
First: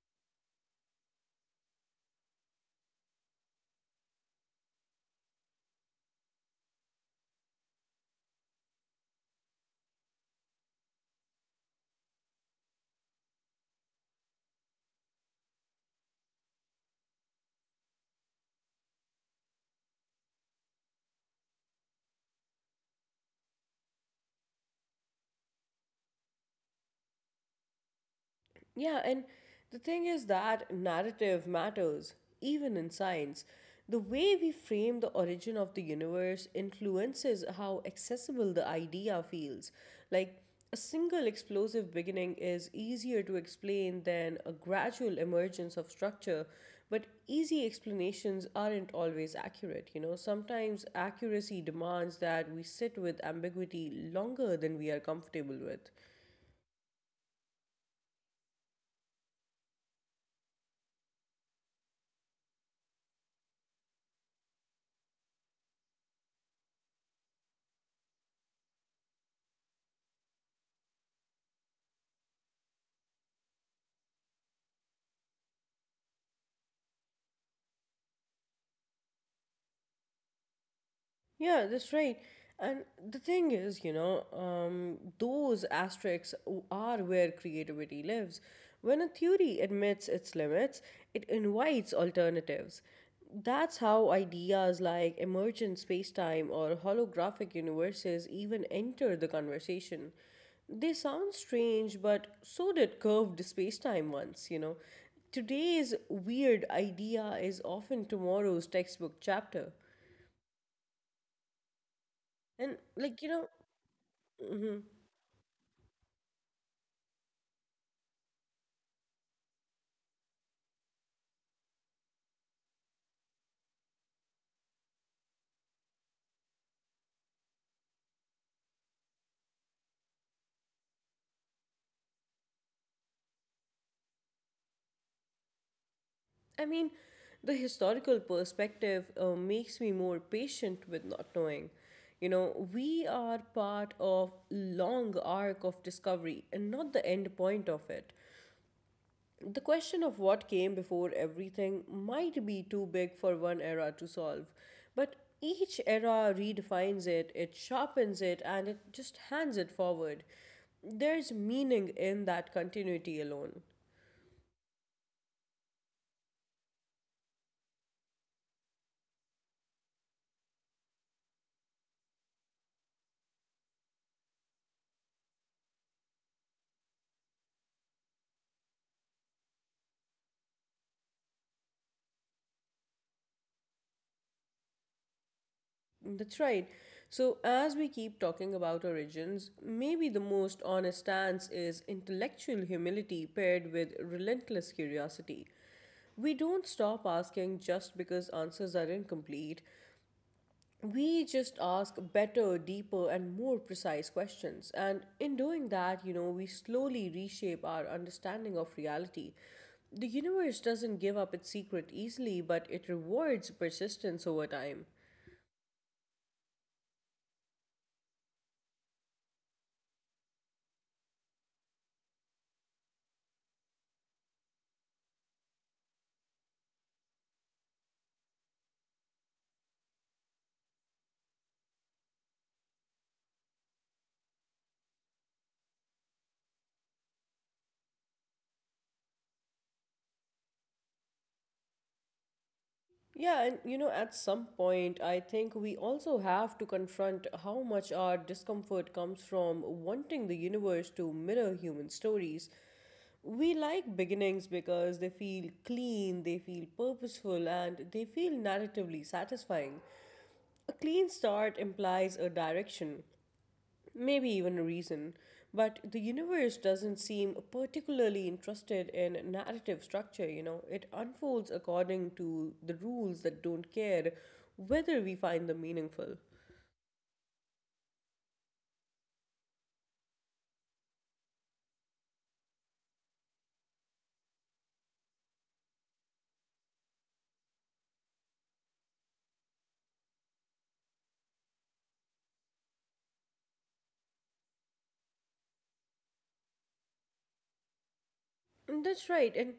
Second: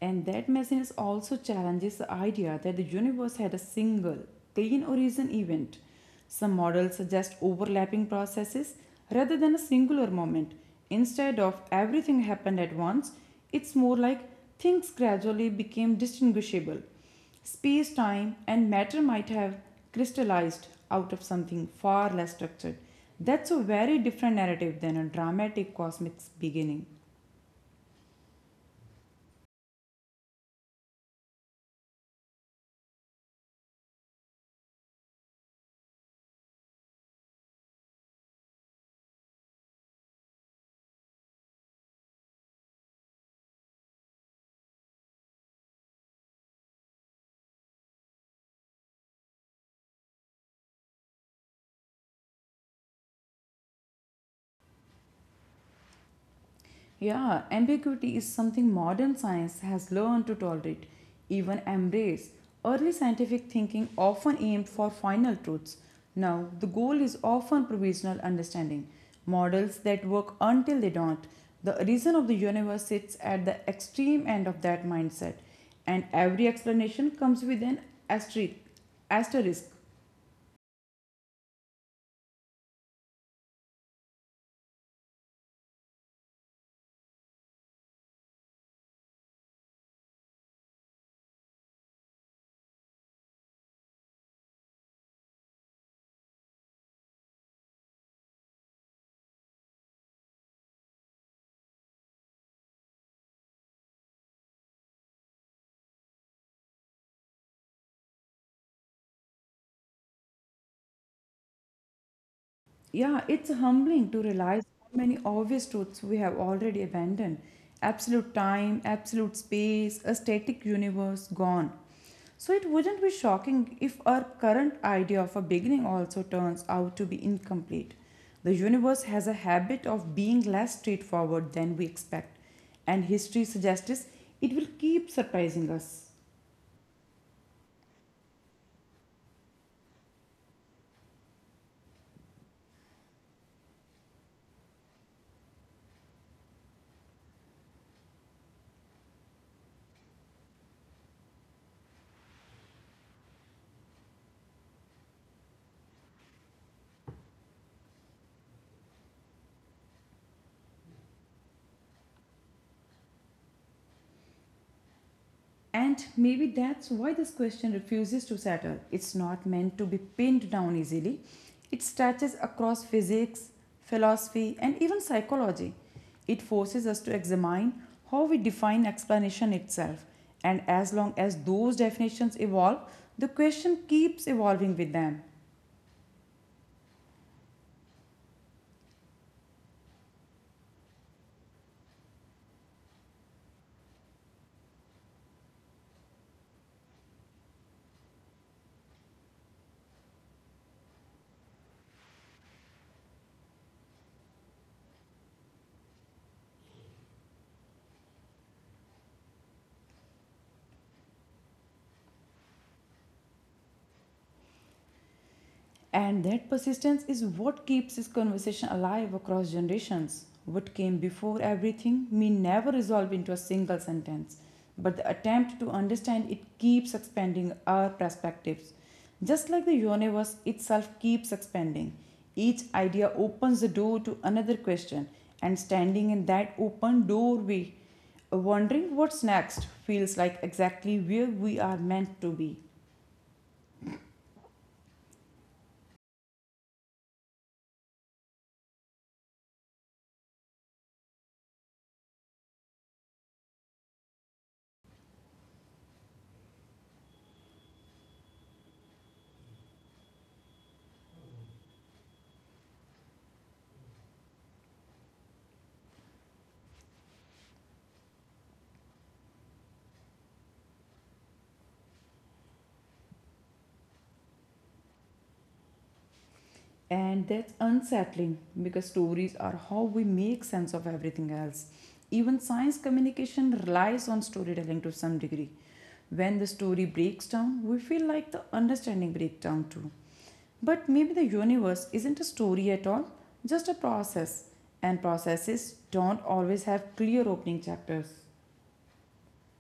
[SPEAKER 2] And that messiness also challenges the idea that the universe had a single, clean origin event. Some models suggest overlapping processes rather than a singular moment. Instead of everything happened at once, it's more like things gradually became distinguishable. Space, time, and matter might have crystallized out of something far less structured. That's a very different narrative than a dramatic cosmic beginning.
[SPEAKER 1] Yeah, and the thing is that narrative matters, even in science. The way we frame the origin of the universe influences how accessible the idea feels. Like, a single explosive beginning is easier to explain than a gradual emergence of structure, but easy explanations aren't always accurate. You know, sometimes accuracy demands that we sit with ambiguity longer than we are comfortable with.
[SPEAKER 2] Yeah, ambiguity is something modern science has learned to tolerate, even embrace. Early scientific thinking often aimed for final truths. Now, the goal is often provisional understanding, models that work until they don't. The reason of the universe sits at the extreme end of that mindset, and every explanation comes with an asterisk. asterisk.
[SPEAKER 1] Yeah, that's right. And the thing is, you know, those are where creativity lives. When a theory admits its limits, it invites alternatives. That's how ideas like emergent spacetime or holographic universes even enter the conversation. They sound strange, but so did curved spacetime once, you know. Today's weird idea is often tomorrow's textbook chapter. And, like,
[SPEAKER 2] Yeah,
[SPEAKER 1] you know,
[SPEAKER 2] it's humbling to realize
[SPEAKER 1] hmm.
[SPEAKER 2] how many obvious truths we have already abandoned. Absolute time, absolute space, a static universe gone. So it wouldn't be shocking if our current idea of a beginning also turns out to be incomplete. The universe has a habit of being less straightforward than we expect, and history suggests it will keep surprising us.
[SPEAKER 1] I mean, the historical perspective makes me more patient with not knowing. You know, we are part of long arc of discovery and not the end point of it. The question of what came before everything might be too big for one era to solve, but each era redefines it, it sharpens it, and it just hands it forward. There's meaning in that continuity alone.
[SPEAKER 2] And maybe that's why this question refuses to settle. It's not meant to be pinned down easily. It stretches across physics, philosophy, and even psychology. It forces us to examine how we define explanation itself. And as long as those definitions evolve, the question keeps evolving with them.
[SPEAKER 1] That's right. So, as we keep talking about origins, maybe the most honest stance is intellectual humility paired with relentless curiosity. We don't stop asking just because answers are incomplete. We just ask better, deeper, and more precise questions. And in doing that, you know, we slowly reshape our understanding of reality. The universe doesn't give up its secret easily, but it rewards persistence over time.
[SPEAKER 2] And that persistence is what keeps this conversation alive across generations. What came before everything may never resolve into a single sentence, but the attempt to understand it keeps expanding our perspectives. Just like the universe itself keeps expanding, each idea opens the door to another question, and standing in that open doorway, wondering what's next, feels like exactly where we are meant to be.
[SPEAKER 1] Yeah, and you know, at some point, I think we also have to confront how much our discomfort comes from wanting the universe to mirror human stories. We like beginnings because they feel clean, they feel purposeful, and they feel narratively satisfying. A clean start implies a direction, maybe even a reason. But the universe doesn't seem particularly interested in narrative structure, you know. It unfolds according to the rules that don't care whether we find them meaningful.
[SPEAKER 2] And that's unsettling because stories are how we make sense of everything else. Even science communication relies on storytelling to some degree. When the story breaks down, we feel like the understanding breaks down too, but maybe the universe isn't a story at all, just a process, and processes don't always have clear opening chapters.
[SPEAKER 1] That's right. And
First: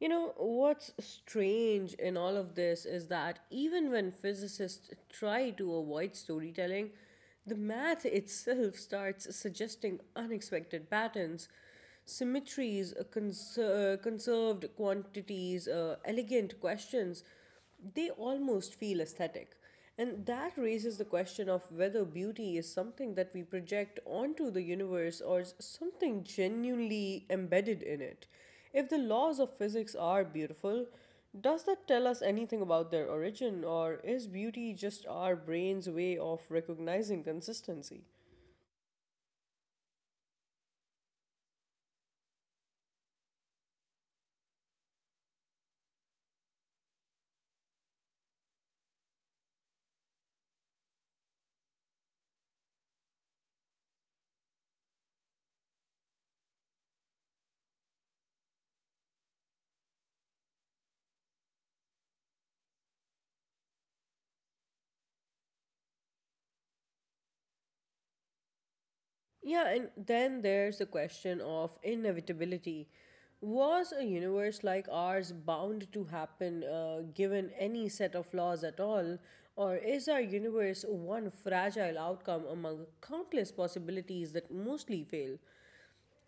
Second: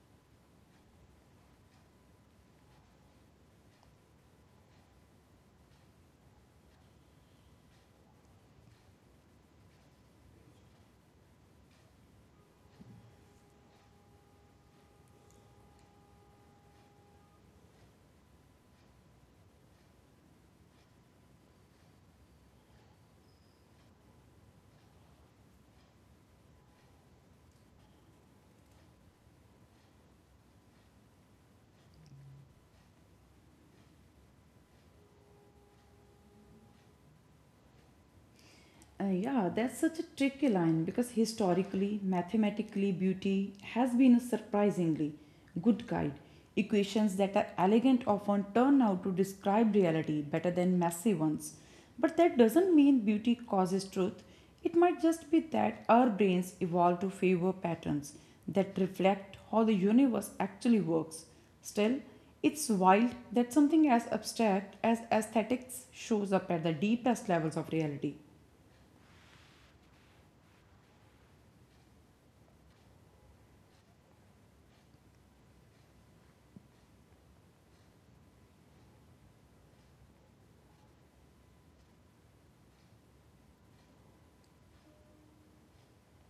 [SPEAKER 1] you know, what's strange in all of this is that even when physicists try to avoid storytelling, the math itself starts suggesting unexpected patterns, symmetries, conserved quantities, elegant questions, they almost feel aesthetic. And that raises the question of whether beauty is something that we project onto the universe or something genuinely embedded in it. If the laws of physics are beautiful, does that tell us anything about their origin, or is beauty just our brain's way of recognizing consistency?
[SPEAKER 2] Yeah, that's such a tricky line because historically, mathematically, beauty has been a surprisingly good guide. Equations that are elegant often turn out to describe reality better than messy ones. But that doesn't mean beauty causes truth. It might just be that our brains evolved to favor patterns that reflect how the universe actually works. Still, it's wild that something as abstract as aesthetics shows up at the deepest levels of reality.
[SPEAKER 1] Yeah, and then there's the question of inevitability. Was a universe like ours bound to happen, given any set of laws at all? Or is our universe one fragile outcome among countless possibilities that mostly fail?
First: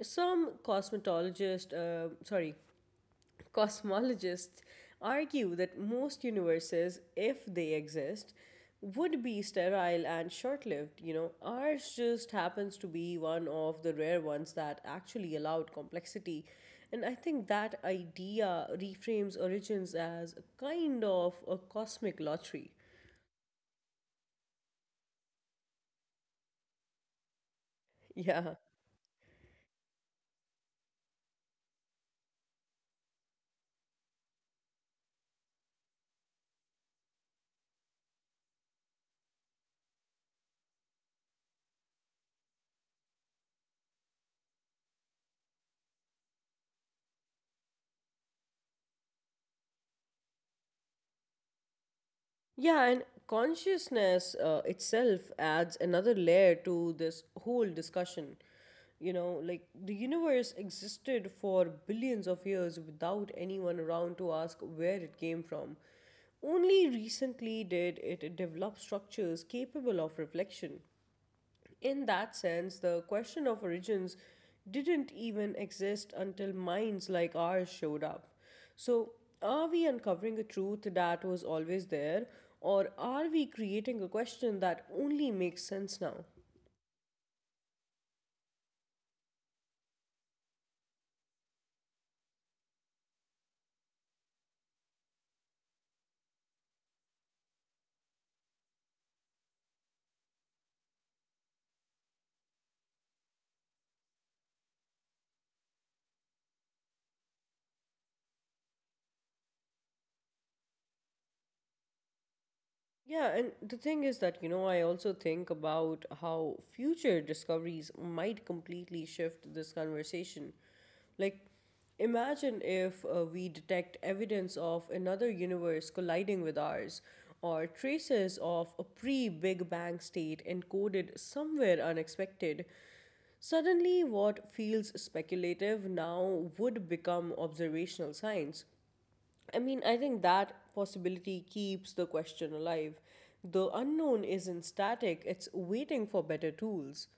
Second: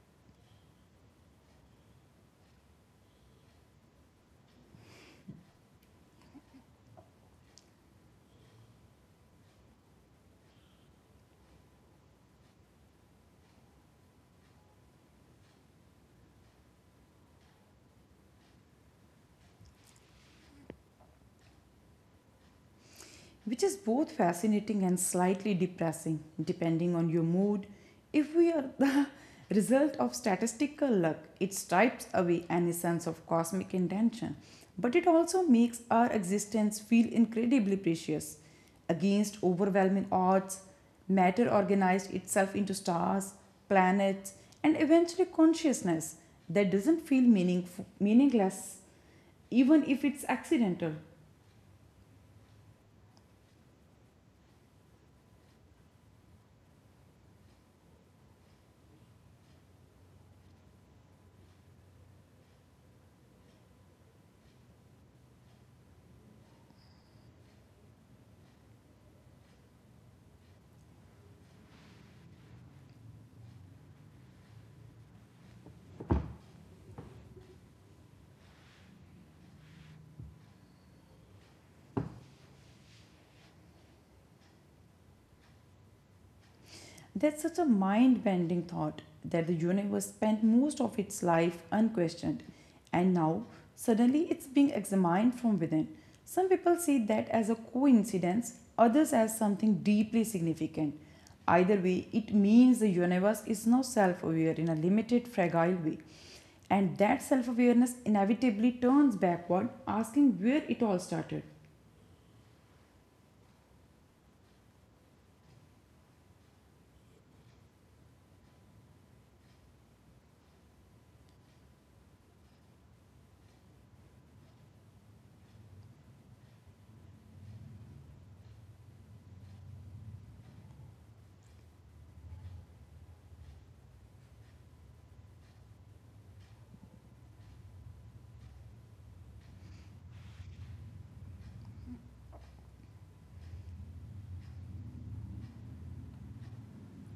[SPEAKER 1] Some cosmetologists, uh, sorry, Cosmologists argue that most universes, if they exist, would be sterile and short lived. You know, ours just happens to be one of the rare ones that actually allowed complexity. And I think that idea reframes origins as a kind of a cosmic lottery.
[SPEAKER 2] Which is both fascinating and slightly depressing depending on your mood. If we
[SPEAKER 1] Yeah.
[SPEAKER 2] are the result of statistical luck, it stripes away any sense of cosmic intention, but it also makes our existence feel incredibly precious. Against overwhelming odds, matter organized itself into stars, planets, and eventually consciousness that doesn't feel meaningful, meaningless even if it's accidental.
[SPEAKER 1] Yeah, and consciousness itself adds another layer to this whole discussion. You know, like the universe existed for billions of years without anyone around to ask where it came from. Only recently did it develop structures capable of reflection. In that sense, the question of origins didn't even exist until minds like ours showed up. So, are we uncovering a truth that was always there, or are we creating a question that only makes sense now?
[SPEAKER 2] That's such a mind bending thought that the universe spent most of its life unquestioned, and now suddenly it's being examined from within. Some people see that as a coincidence, others as something deeply significant. Either way, it means the universe is now self aware in a limited, fragile way, and that self awareness inevitably turns backward, asking where it all started.
[SPEAKER 1] Yeah, and the thing is that, I also think about how future discoveries might completely shift this conversation. Like, imagine if we detect evidence of another universe colliding with ours, or traces of a pre Big Bang state encoded somewhere unexpected. Suddenly, what feels speculative now would become observational science. I mean, I think that possibility keeps the question alive. The unknown isn't static, it's waiting for better tools.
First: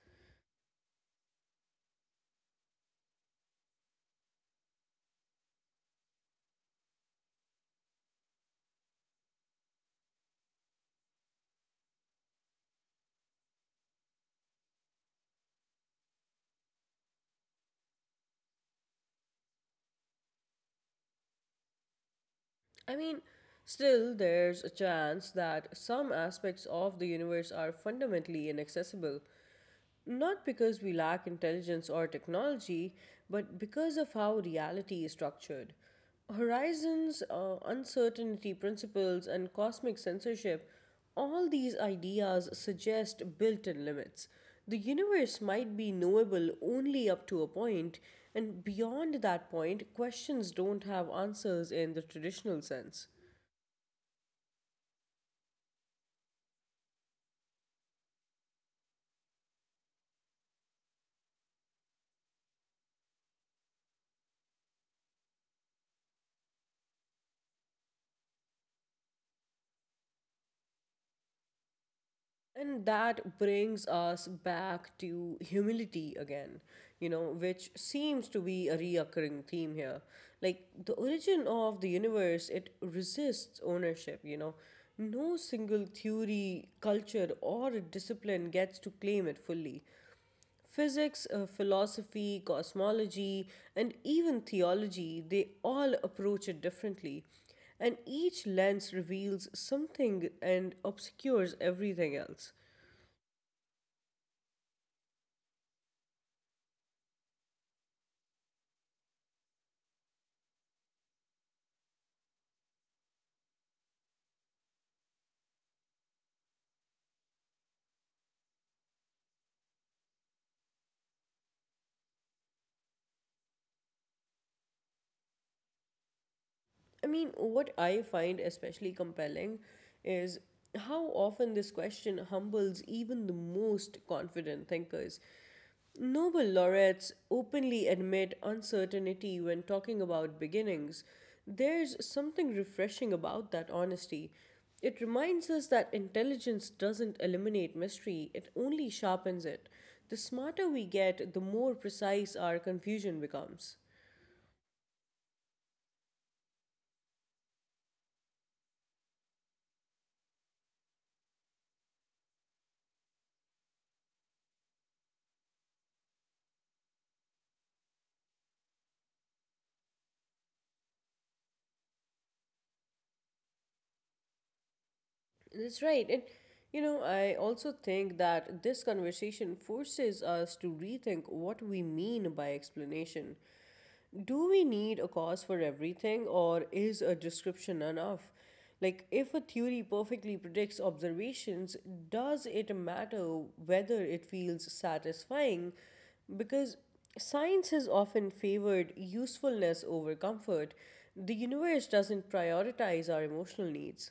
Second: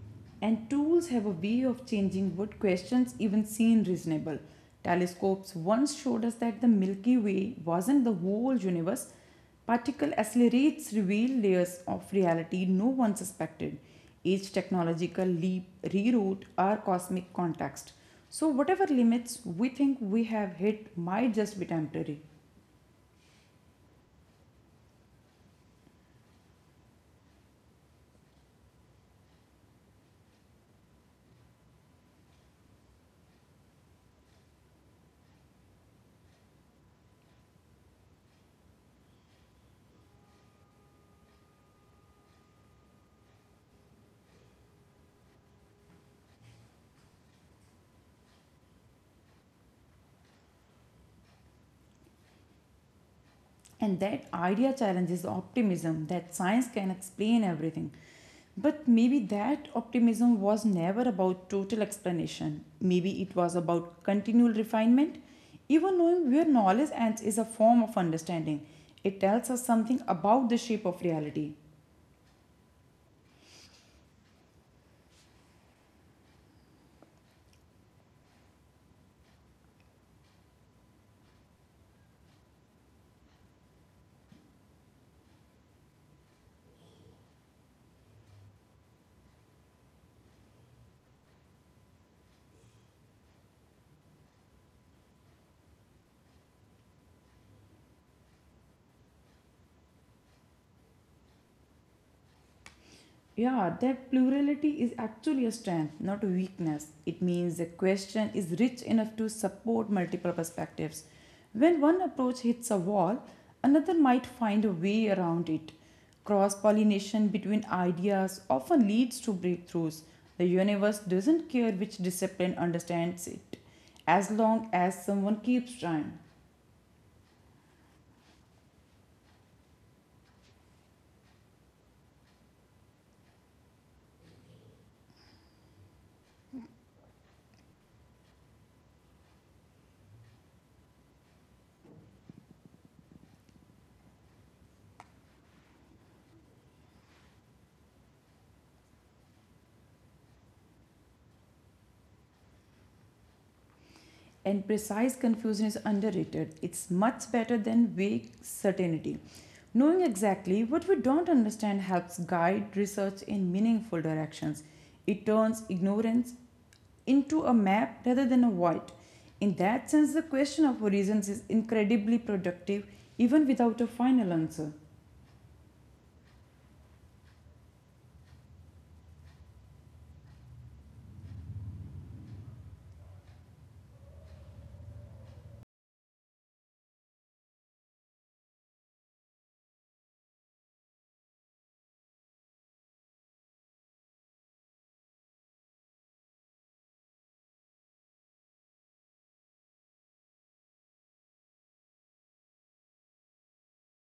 [SPEAKER 2] And tools have a way of changing what questions even seem reasonable. Telescopes once showed us that the Milky Way wasn't the whole universe. Particle accelerates reveal layers of reality no one suspected. Each technological leap rewrote our cosmic context. So, whatever limits we think we have hit might just be temporary.
[SPEAKER 1] I mean, still, there's a chance that some aspects of the universe are fundamentally inaccessible, not because we lack intelligence or technology, but because of how reality is structured. Horizons, uncertainty principles, and cosmic censorship, all these ideas suggest built in limits. The universe might be knowable only up to a point, and beyond that point, questions don't have answers in the traditional sense.
[SPEAKER 2] And that idea challenges the optimism that science can explain everything. But maybe that optimism was never about total explanation. Maybe it was about continual refinement. Even knowing where knowledge ends is a form of understanding. It tells us something about the shape of reality.
[SPEAKER 1] And that brings us back to humility again, you know, which seems to be a reoccurring theme here. Like the origin of the universe, it resists ownership, you know. No single theory, culture, or discipline gets to claim it fully. Physics, philosophy, cosmology, and even theology, they all approach it differently. And each lens reveals something and obscures everything else.
[SPEAKER 2] Yeah, that plurality is actually a strength, not a weakness. It means a question is rich enough to support multiple perspectives. When one approach hits a wall, another might find a way around it. Cross pollination between ideas often leads to breakthroughs. The universe doesn't care which discipline understands it, as long as someone keeps trying.
[SPEAKER 1] I mean, what I find especially compelling is how often this question humbles even the most confident thinkers. Nobel laureates openly admit uncertainty when talking about beginnings. There's something refreshing about that honesty. It reminds us that intelligence doesn't eliminate mystery, it only sharpens it. The smarter we get, the more precise our confusion becomes.
[SPEAKER 2] And precise confusion is underrated. It's much better than vague certainty. Knowing exactly what we don't understand helps guide research in meaningful directions. It turns ignorance into a map rather than a void. In that sense, the question of origins is incredibly productive even without a final answer.
[SPEAKER 1] That's right. And you know, I also think that this conversation forces us to rethink what we mean by explanation. Do we need a cause for everything, or is a description enough? Like, if a theory perfectly predicts observations, does it matter whether it feels satisfying? Because science has often favored usefulness over comfort. The universe doesn't prioritize our emotional needs.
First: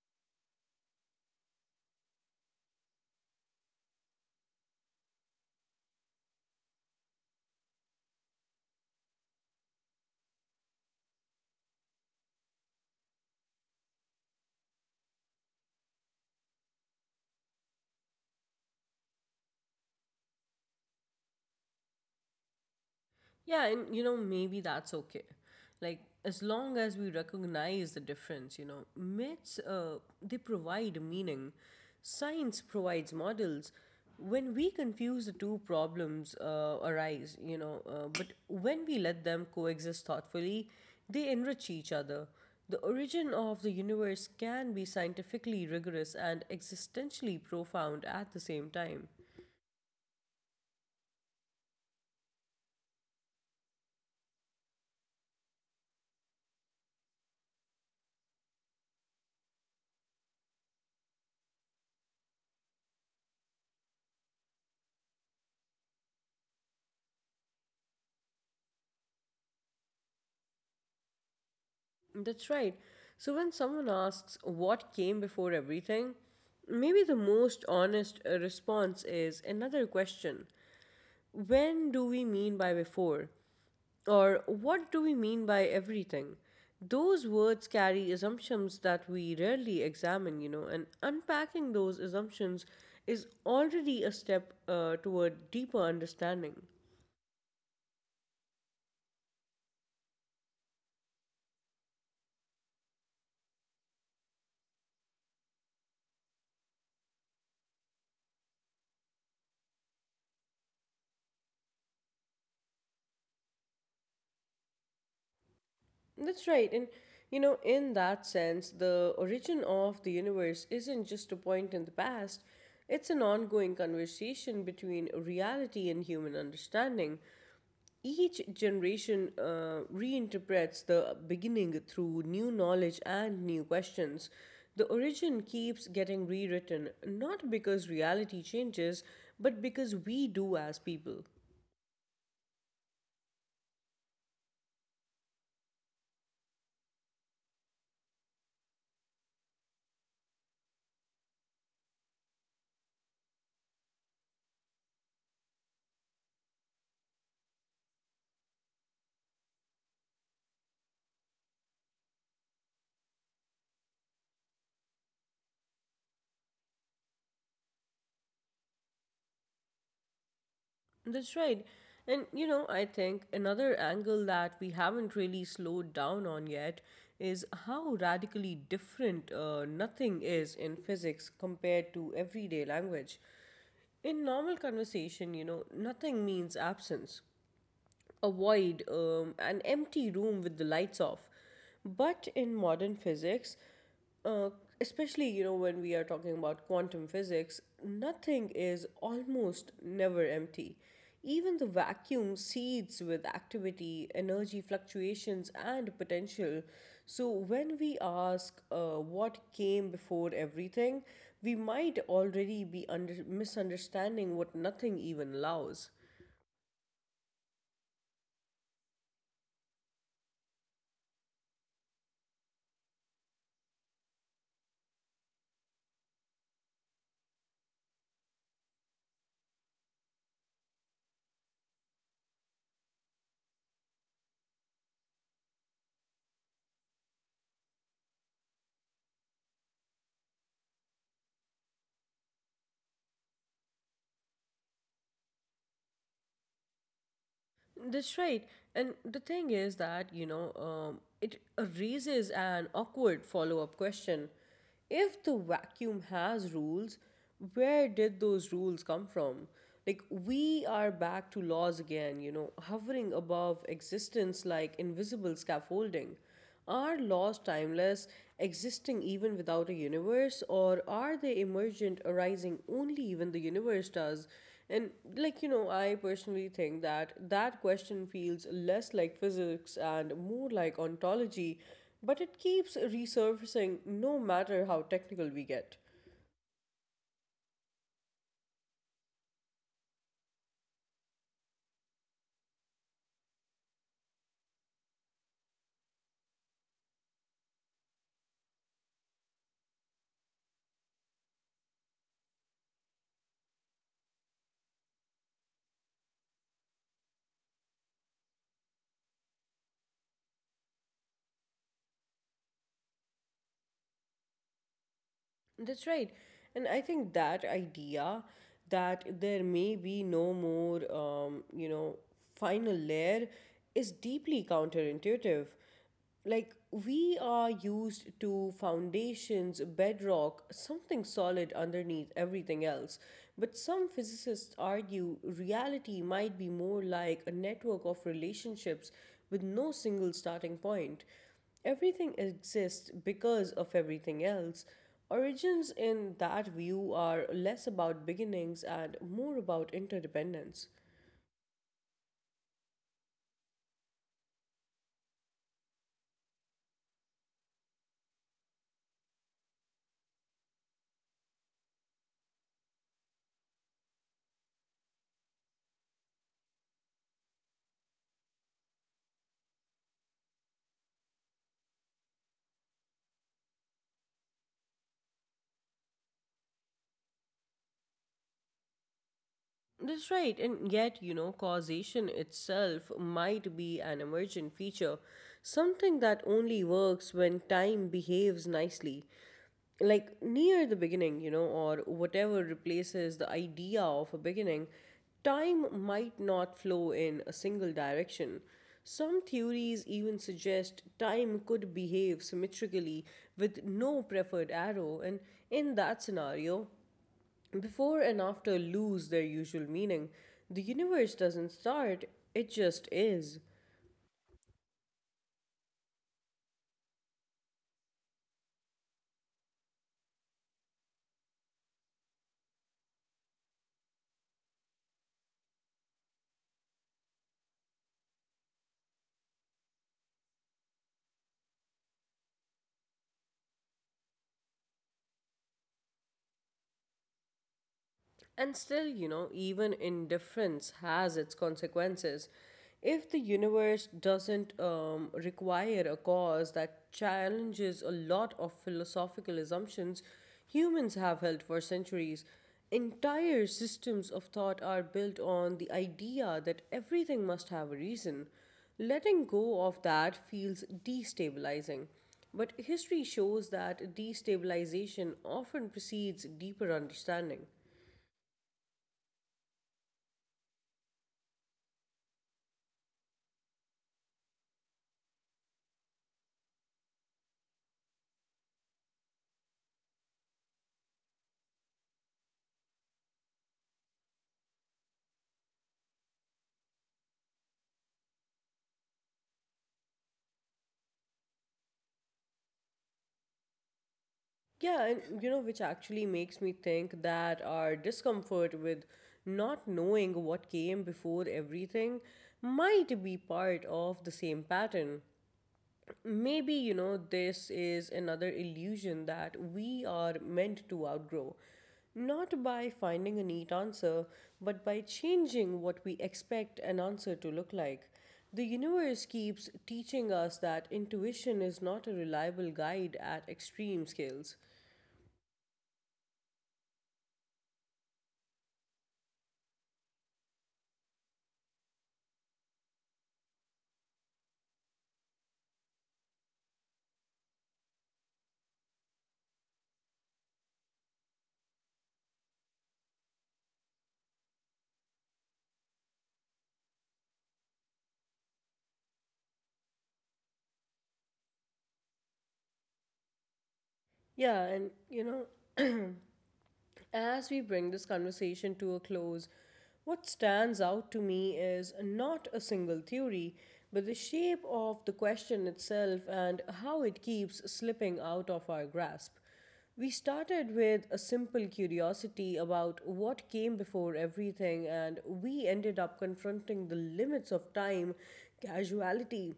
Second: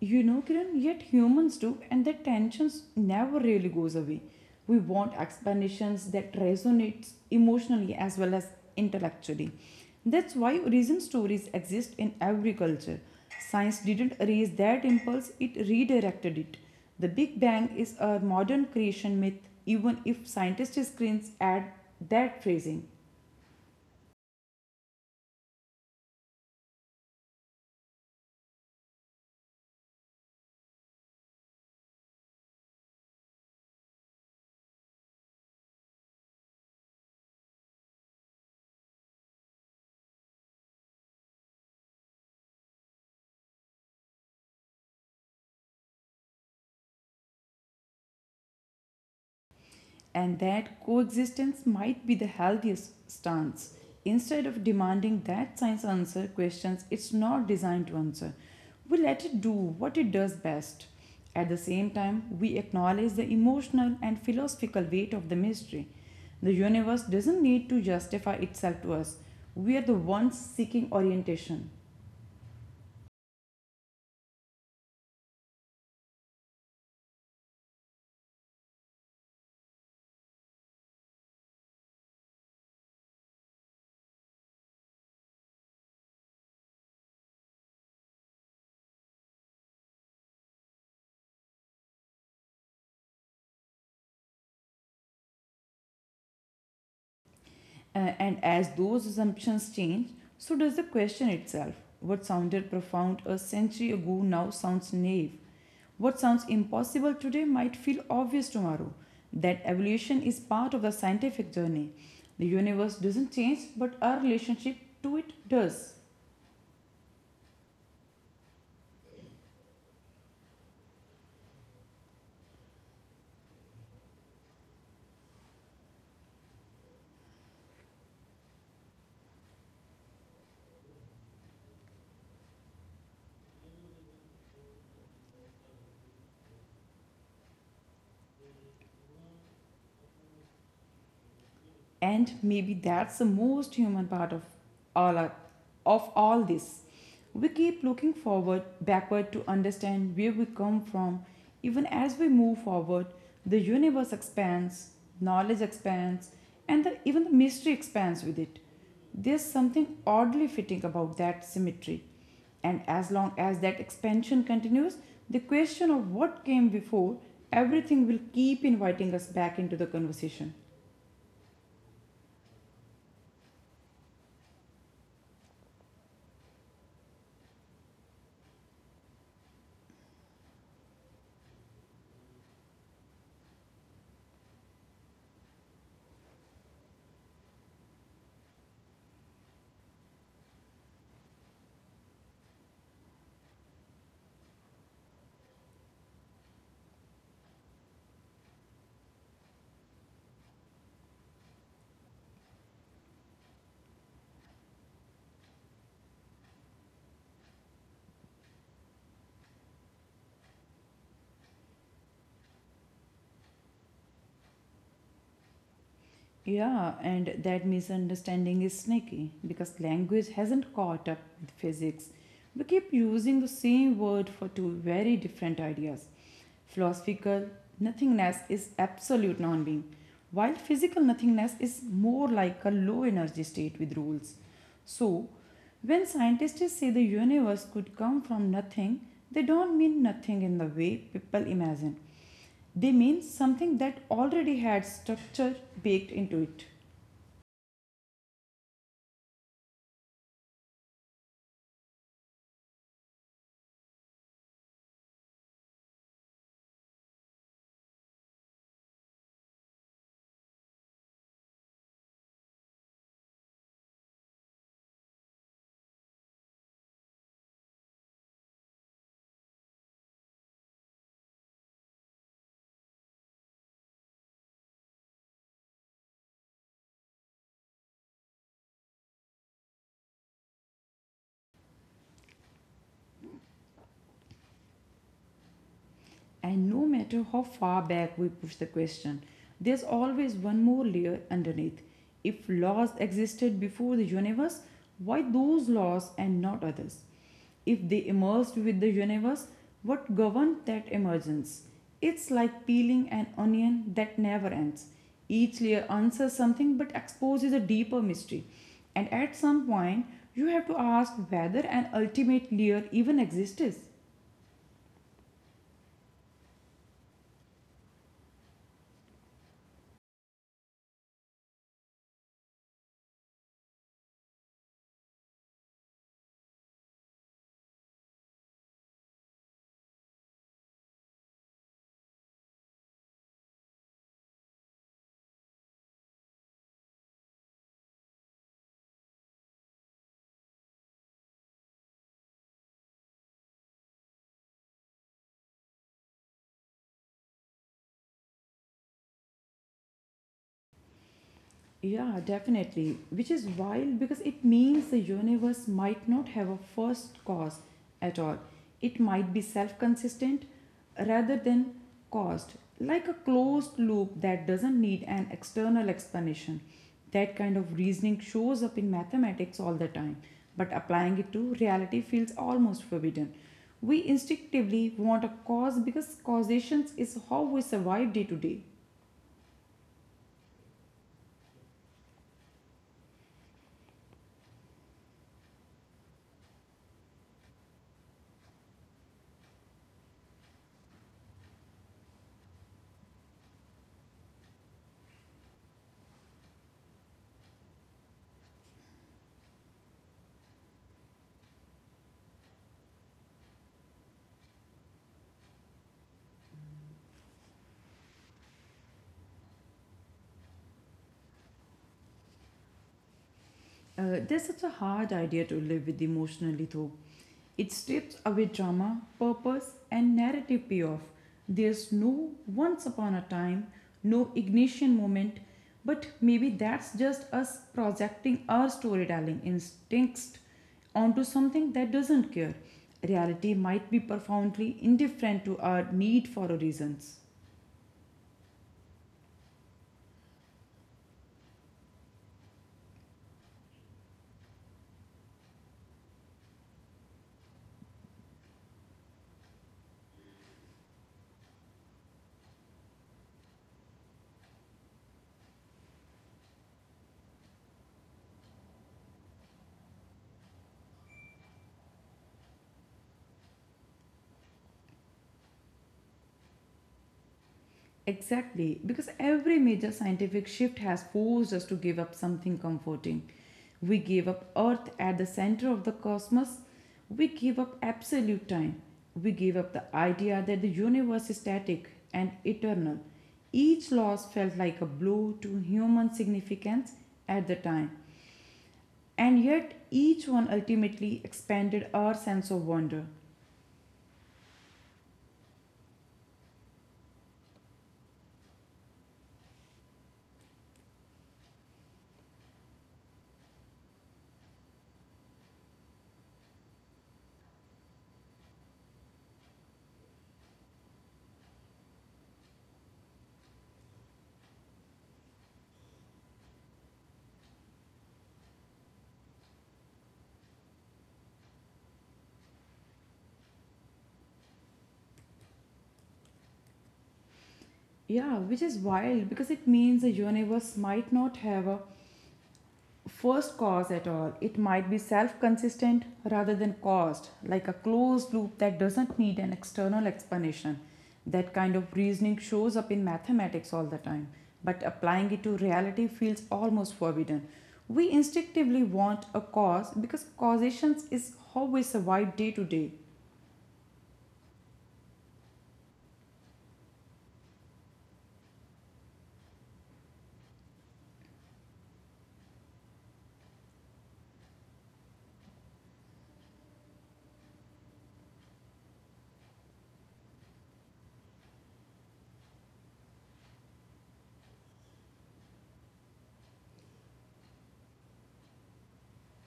[SPEAKER 2] You know, Kiran, yet humans do, and that tensions never really goes away. We want explanations that resonates emotionally as well as intellectually. That's why reason stories exist in every culture. Science didn't erase that impulse, it redirected it. The Big Bang is a modern creation myth, even if scientists screens at that phrasing.
[SPEAKER 1] Yeah, and you know, maybe that's okay. Like, as long as we recognize the difference, you know, myths, they provide meaning, science provides models. When we confuse the two, problems arise, you know, but when we let them coexist thoughtfully, they enrich each other. The origin of the universe can be scientifically rigorous and existentially profound at the same time.
[SPEAKER 2] And that coexistence might be the healthiest stance. Instead of demanding that science answer questions it's not designed to answer, we let it do what it does best. At the same time, we acknowledge the emotional and philosophical weight of the mystery. The universe doesn't need to justify itself to us. We are the ones seeking orientation.
[SPEAKER 1] That's right. So when someone asks what came before everything, maybe the most honest response is another question. When do we mean by before? Or what do we mean by everything? Those words carry assumptions that we rarely examine, you know, and unpacking those assumptions is already a step toward deeper understanding.
[SPEAKER 2] Uh, and as those assumptions change, so does the question itself. What sounded profound a century ago now sounds naive. What sounds impossible today might feel obvious tomorrow. That evolution is part of the scientific journey. The universe doesn't change, but our relationship to it does.
[SPEAKER 1] That's right. And, you know, in that sense, the origin of the universe isn't just a point in the past, it's an ongoing conversation between reality and human understanding. Each generation reinterprets the beginning through new knowledge and new questions. The origin keeps getting rewritten, not because reality changes, but because we do as people.
[SPEAKER 2] And maybe that's the most human part of all our, of all this. We keep looking forward backward to understand where we come from, even as we move forward. The universe expands, knowledge expands, and even the mystery expands with it. There's something oddly fitting about that symmetry, and as long as that expansion continues, the question of what came before everything will keep inviting us back into the conversation.
[SPEAKER 1] That's right. And you know, I think another angle that we haven't really slowed down on yet is how radically different nothing is in physics compared to everyday language. In normal conversation, you know, nothing means absence, avoid an empty room with the lights off. But in modern physics, uh, especially you know when we are talking about quantum physics, nothing is almost never empty. Even the vacuum seethes with activity, energy fluctuations, and potential. So, when we ask what came before everything, we might already be misunderstanding what nothing even allows.
[SPEAKER 2] Yeah, and that misunderstanding is sneaky because language hasn't caught up with physics. We keep using the same word for two very different ideas. Philosophical nothingness is absolute non being, while physical nothingness is more like a low energy state with rules. So, when scientists say the universe could come from nothing, they don't mean nothing in the way people imagine. They mean something that already had structure baked into it.
[SPEAKER 1] That's right. And the thing is that, you know, it raises an awkward follow up question. If the vacuum has rules, where did those rules come from? Like, we are back to laws again, you know, hovering above existence like invisible scaffolding. Are laws timeless, existing even without a universe, or are they emergent, arising only when the universe does? And, like, you know, I personally think that that question feels less like physics and more like ontology, but it keeps resurfacing no matter how technical we get.
[SPEAKER 2] And no matter how far back we push the question, there's always one more layer underneath. If laws existed before the universe, why those laws and not others? If they emerged with the universe, what governed that emergence? It's like peeling an onion that never ends. Each layer answers something but exposes a deeper mystery. And at some point, you have to ask whether an ultimate layer even exists.
[SPEAKER 1] That's right. And I think that idea that there may be no more, final layer is deeply counterintuitive. Like, we are used to foundations, bedrock, something solid underneath everything else. But some physicists argue reality might be more like a network of relationships with no single starting point. Everything exists because of everything else. Origins, in that view, are less about beginnings and more about interdependence.
[SPEAKER 2] Yeah, definitely. Which is wild because it means the universe might not have a first cause at all. It might be self consistent rather than caused, like a closed loop that doesn't need an external explanation. That kind of reasoning shows up in mathematics all the time, but applying it to reality feels almost forbidden. We instinctively want a cause because causation is how we survive day to day.
[SPEAKER 1] That's right, and yet, you know, causation itself might be an emergent feature, something that only works when time behaves nicely. Like near the beginning, you know, or whatever replaces the idea of a beginning, time might not flow in a single direction. Some theories even suggest time could behave symmetrically with no preferred arrow, and in that scenario, before and after lose their usual meaning. The universe doesn't start, it just is.
[SPEAKER 2] That's such a hard idea to live with emotionally, though. It strips away drama, purpose, and narrative payoff. There's no once upon a time, no ignition moment, but maybe that's just us projecting our storytelling instincts onto something that doesn't care. Reality might be profoundly indifferent to our need for reasons.
[SPEAKER 1] And still, you know, even indifference has its consequences. If the universe doesn't require a cause, that challenges a lot of philosophical assumptions humans have held for centuries, entire systems of thought are built on the idea that everything must have a reason. Letting go of that feels destabilizing. But history shows that destabilization often precedes deeper understanding.
[SPEAKER 2] Exactly, because every major scientific shift has forced us to give up something comforting. We gave up Earth at the center of the cosmos. We gave up absolute time. We gave up the idea that the universe is static and eternal. Each loss felt like a blow to human significance at the time, and yet each one ultimately expanded our sense of wonder.
[SPEAKER 1] Yeah, and you know, which actually makes me think that our discomfort with not knowing what came before everything might be part of the same pattern. Maybe, you know, this is another illusion that we are meant to outgrow. Not by finding a neat answer, but by changing what we expect an answer to look like. The universe keeps teaching us that intuition is not a reliable guide at extreme scales.
[SPEAKER 2] Yeah, which is wild because it means the universe might not have a first cause at all. It might be self consistent rather than caused, like a closed loop that doesn't need an external explanation. That kind of reasoning shows up in mathematics all the time, but applying it to reality feels almost forbidden. We instinctively want a cause because causation is how we survive day to day.
[SPEAKER 1] Yeah, and you know, as we bring this conversation to a close, what stands out to me is not a single theory, but the shape of the question itself and how it keeps slipping out of our grasp. We started with a simple curiosity about what came before everything, and we ended up confronting the limits of time, casuality,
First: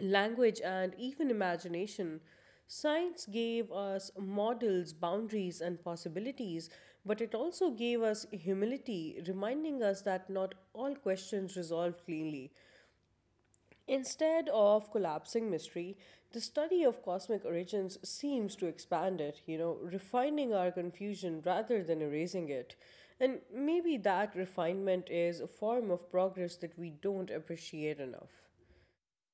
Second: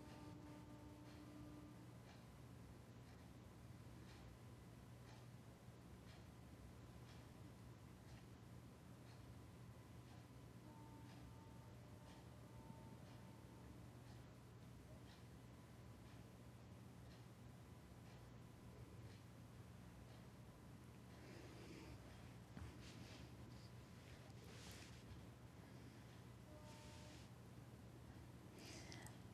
[SPEAKER 1] language, and even imagination. Science gave us models, boundaries, and possibilities, but it also gave us humility, reminding us that not all questions resolve cleanly. Instead of collapsing mystery, the study of cosmic origins seems to expand it, you know, refining our confusion rather than erasing it. And maybe that refinement is a form of progress that we don't appreciate enough.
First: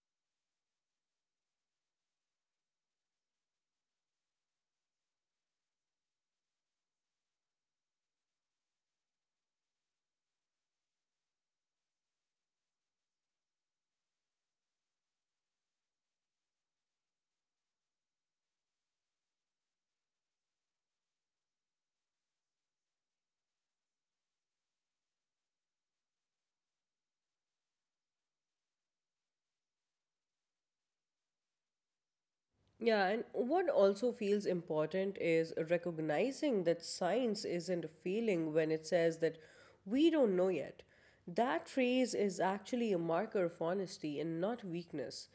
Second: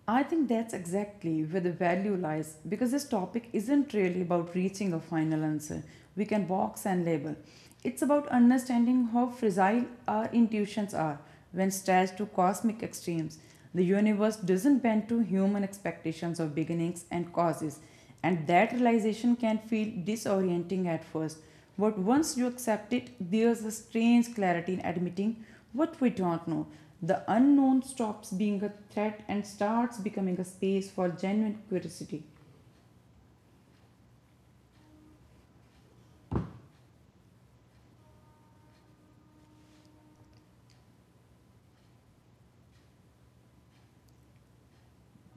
[SPEAKER 2] I think that's exactly where the value lies, because this topic isn't really about reaching a final answer we can box and label. It's about understanding how fragile our intuitions are when stretched to cosmic extremes. The universe doesn't bend to human expectations of beginnings and causes, and that realization can feel disorienting at first. But once you accept it, there's a strange clarity in admitting what we don't know. The unknown stops being a threat and starts becoming a space for genuine curiosity.
[SPEAKER 1] Yeah, and what also feels important is recognizing that science isn't failing when it says that we don't know yet. That phrase is actually a marker of honesty and not weakness.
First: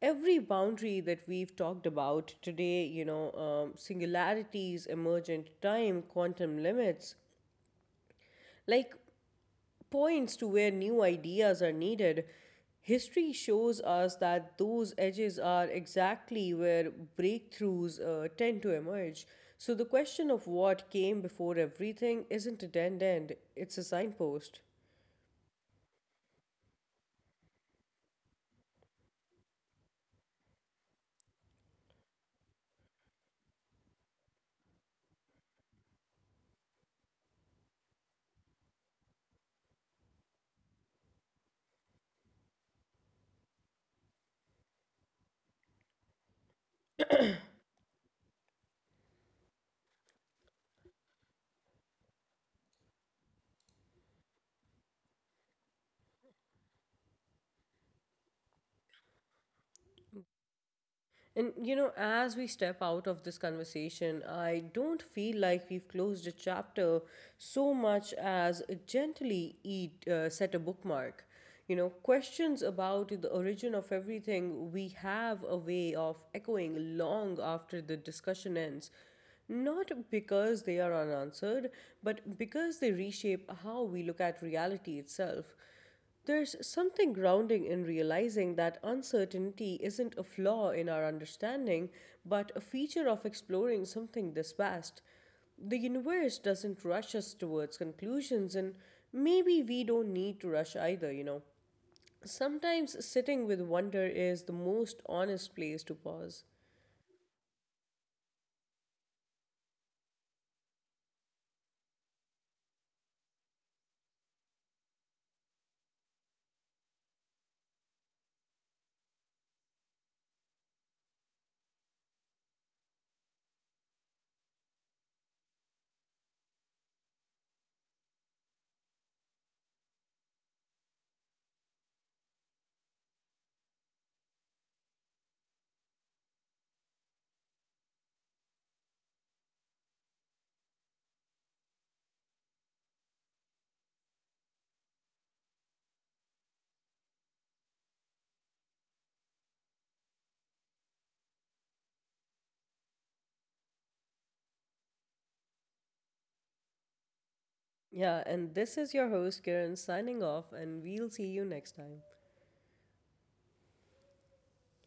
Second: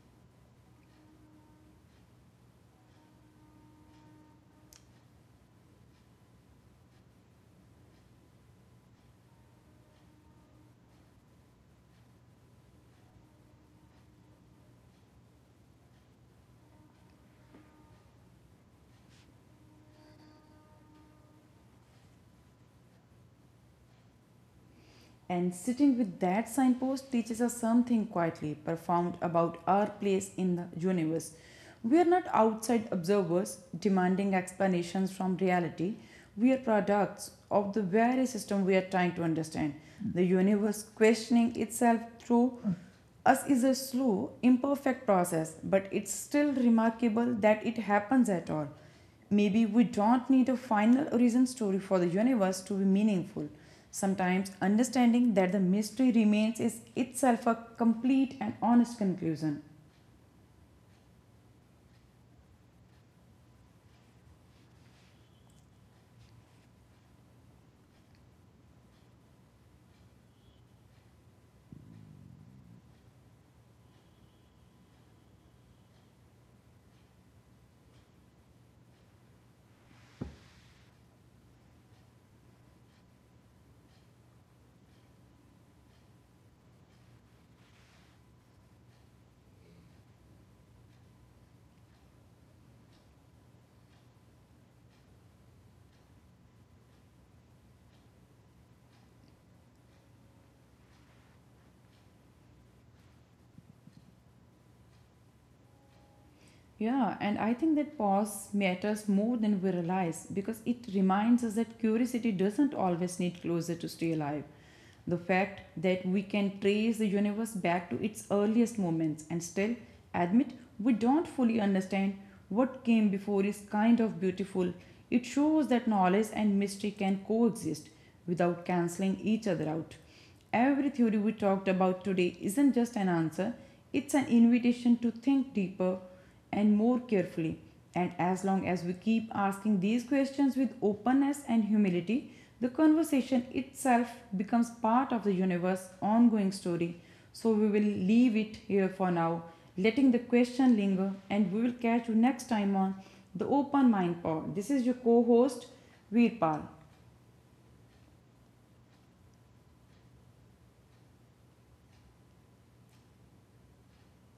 [SPEAKER 1] Every boundary that we've talked about today, you know, singularities, emergent time, quantum limits, like points to where new ideas are needed. History shows us that those edges are exactly where breakthroughs tend to emerge. So the question of what came before everything isn't a dead end, it's a signpost.
[SPEAKER 2] And sitting with that signpost teaches us something quietly profound about our place in the universe. We are not outside observers demanding explanations from reality. We are products of the very system we are trying to understand. The universe questioning itself through us is a slow, imperfect process, but it's still remarkable that it happens at all. Maybe we don't need a final origin story for the universe to be meaningful. Sometimes understanding that the mystery remains is itself a complete and honest conclusion.
[SPEAKER 1] And you know, as we step out of this conversation, I don't feel like we've closed a chapter so much as gently set a bookmark. You know, questions about the origin of everything, we have a way of echoing long after the discussion ends. Not because they are unanswered, but because they reshape how we look at reality itself. There's something grounding in realizing that uncertainty isn't a flaw in our understanding, but a feature of exploring something this vast. The universe doesn't rush us towards conclusions, and maybe we don't need to rush either, you know. Sometimes sitting with wonder is the most honest place to pause.
[SPEAKER 2] Yeah, and I think that pause matters more than we realize, because it reminds us that curiosity doesn't always need closure to stay alive. The fact that we can trace the universe back to its earliest moments and still admit we don't fully understand what came before is kind of beautiful. It shows that knowledge and mystery can coexist without cancelling each other out. Every theory we talked about today isn't just an answer, it's an invitation to think deeper and more carefully. And as long as we keep asking these questions with openness and humility, the conversation itself becomes part of the universe's ongoing story. So we will leave it here for now, letting the question linger, and we will catch you next time on the Open Mind Pod. This is your co host, Veerpal.
[SPEAKER 1] Yeah, and this is your host, Kiran, signing off, and we'll see you next time.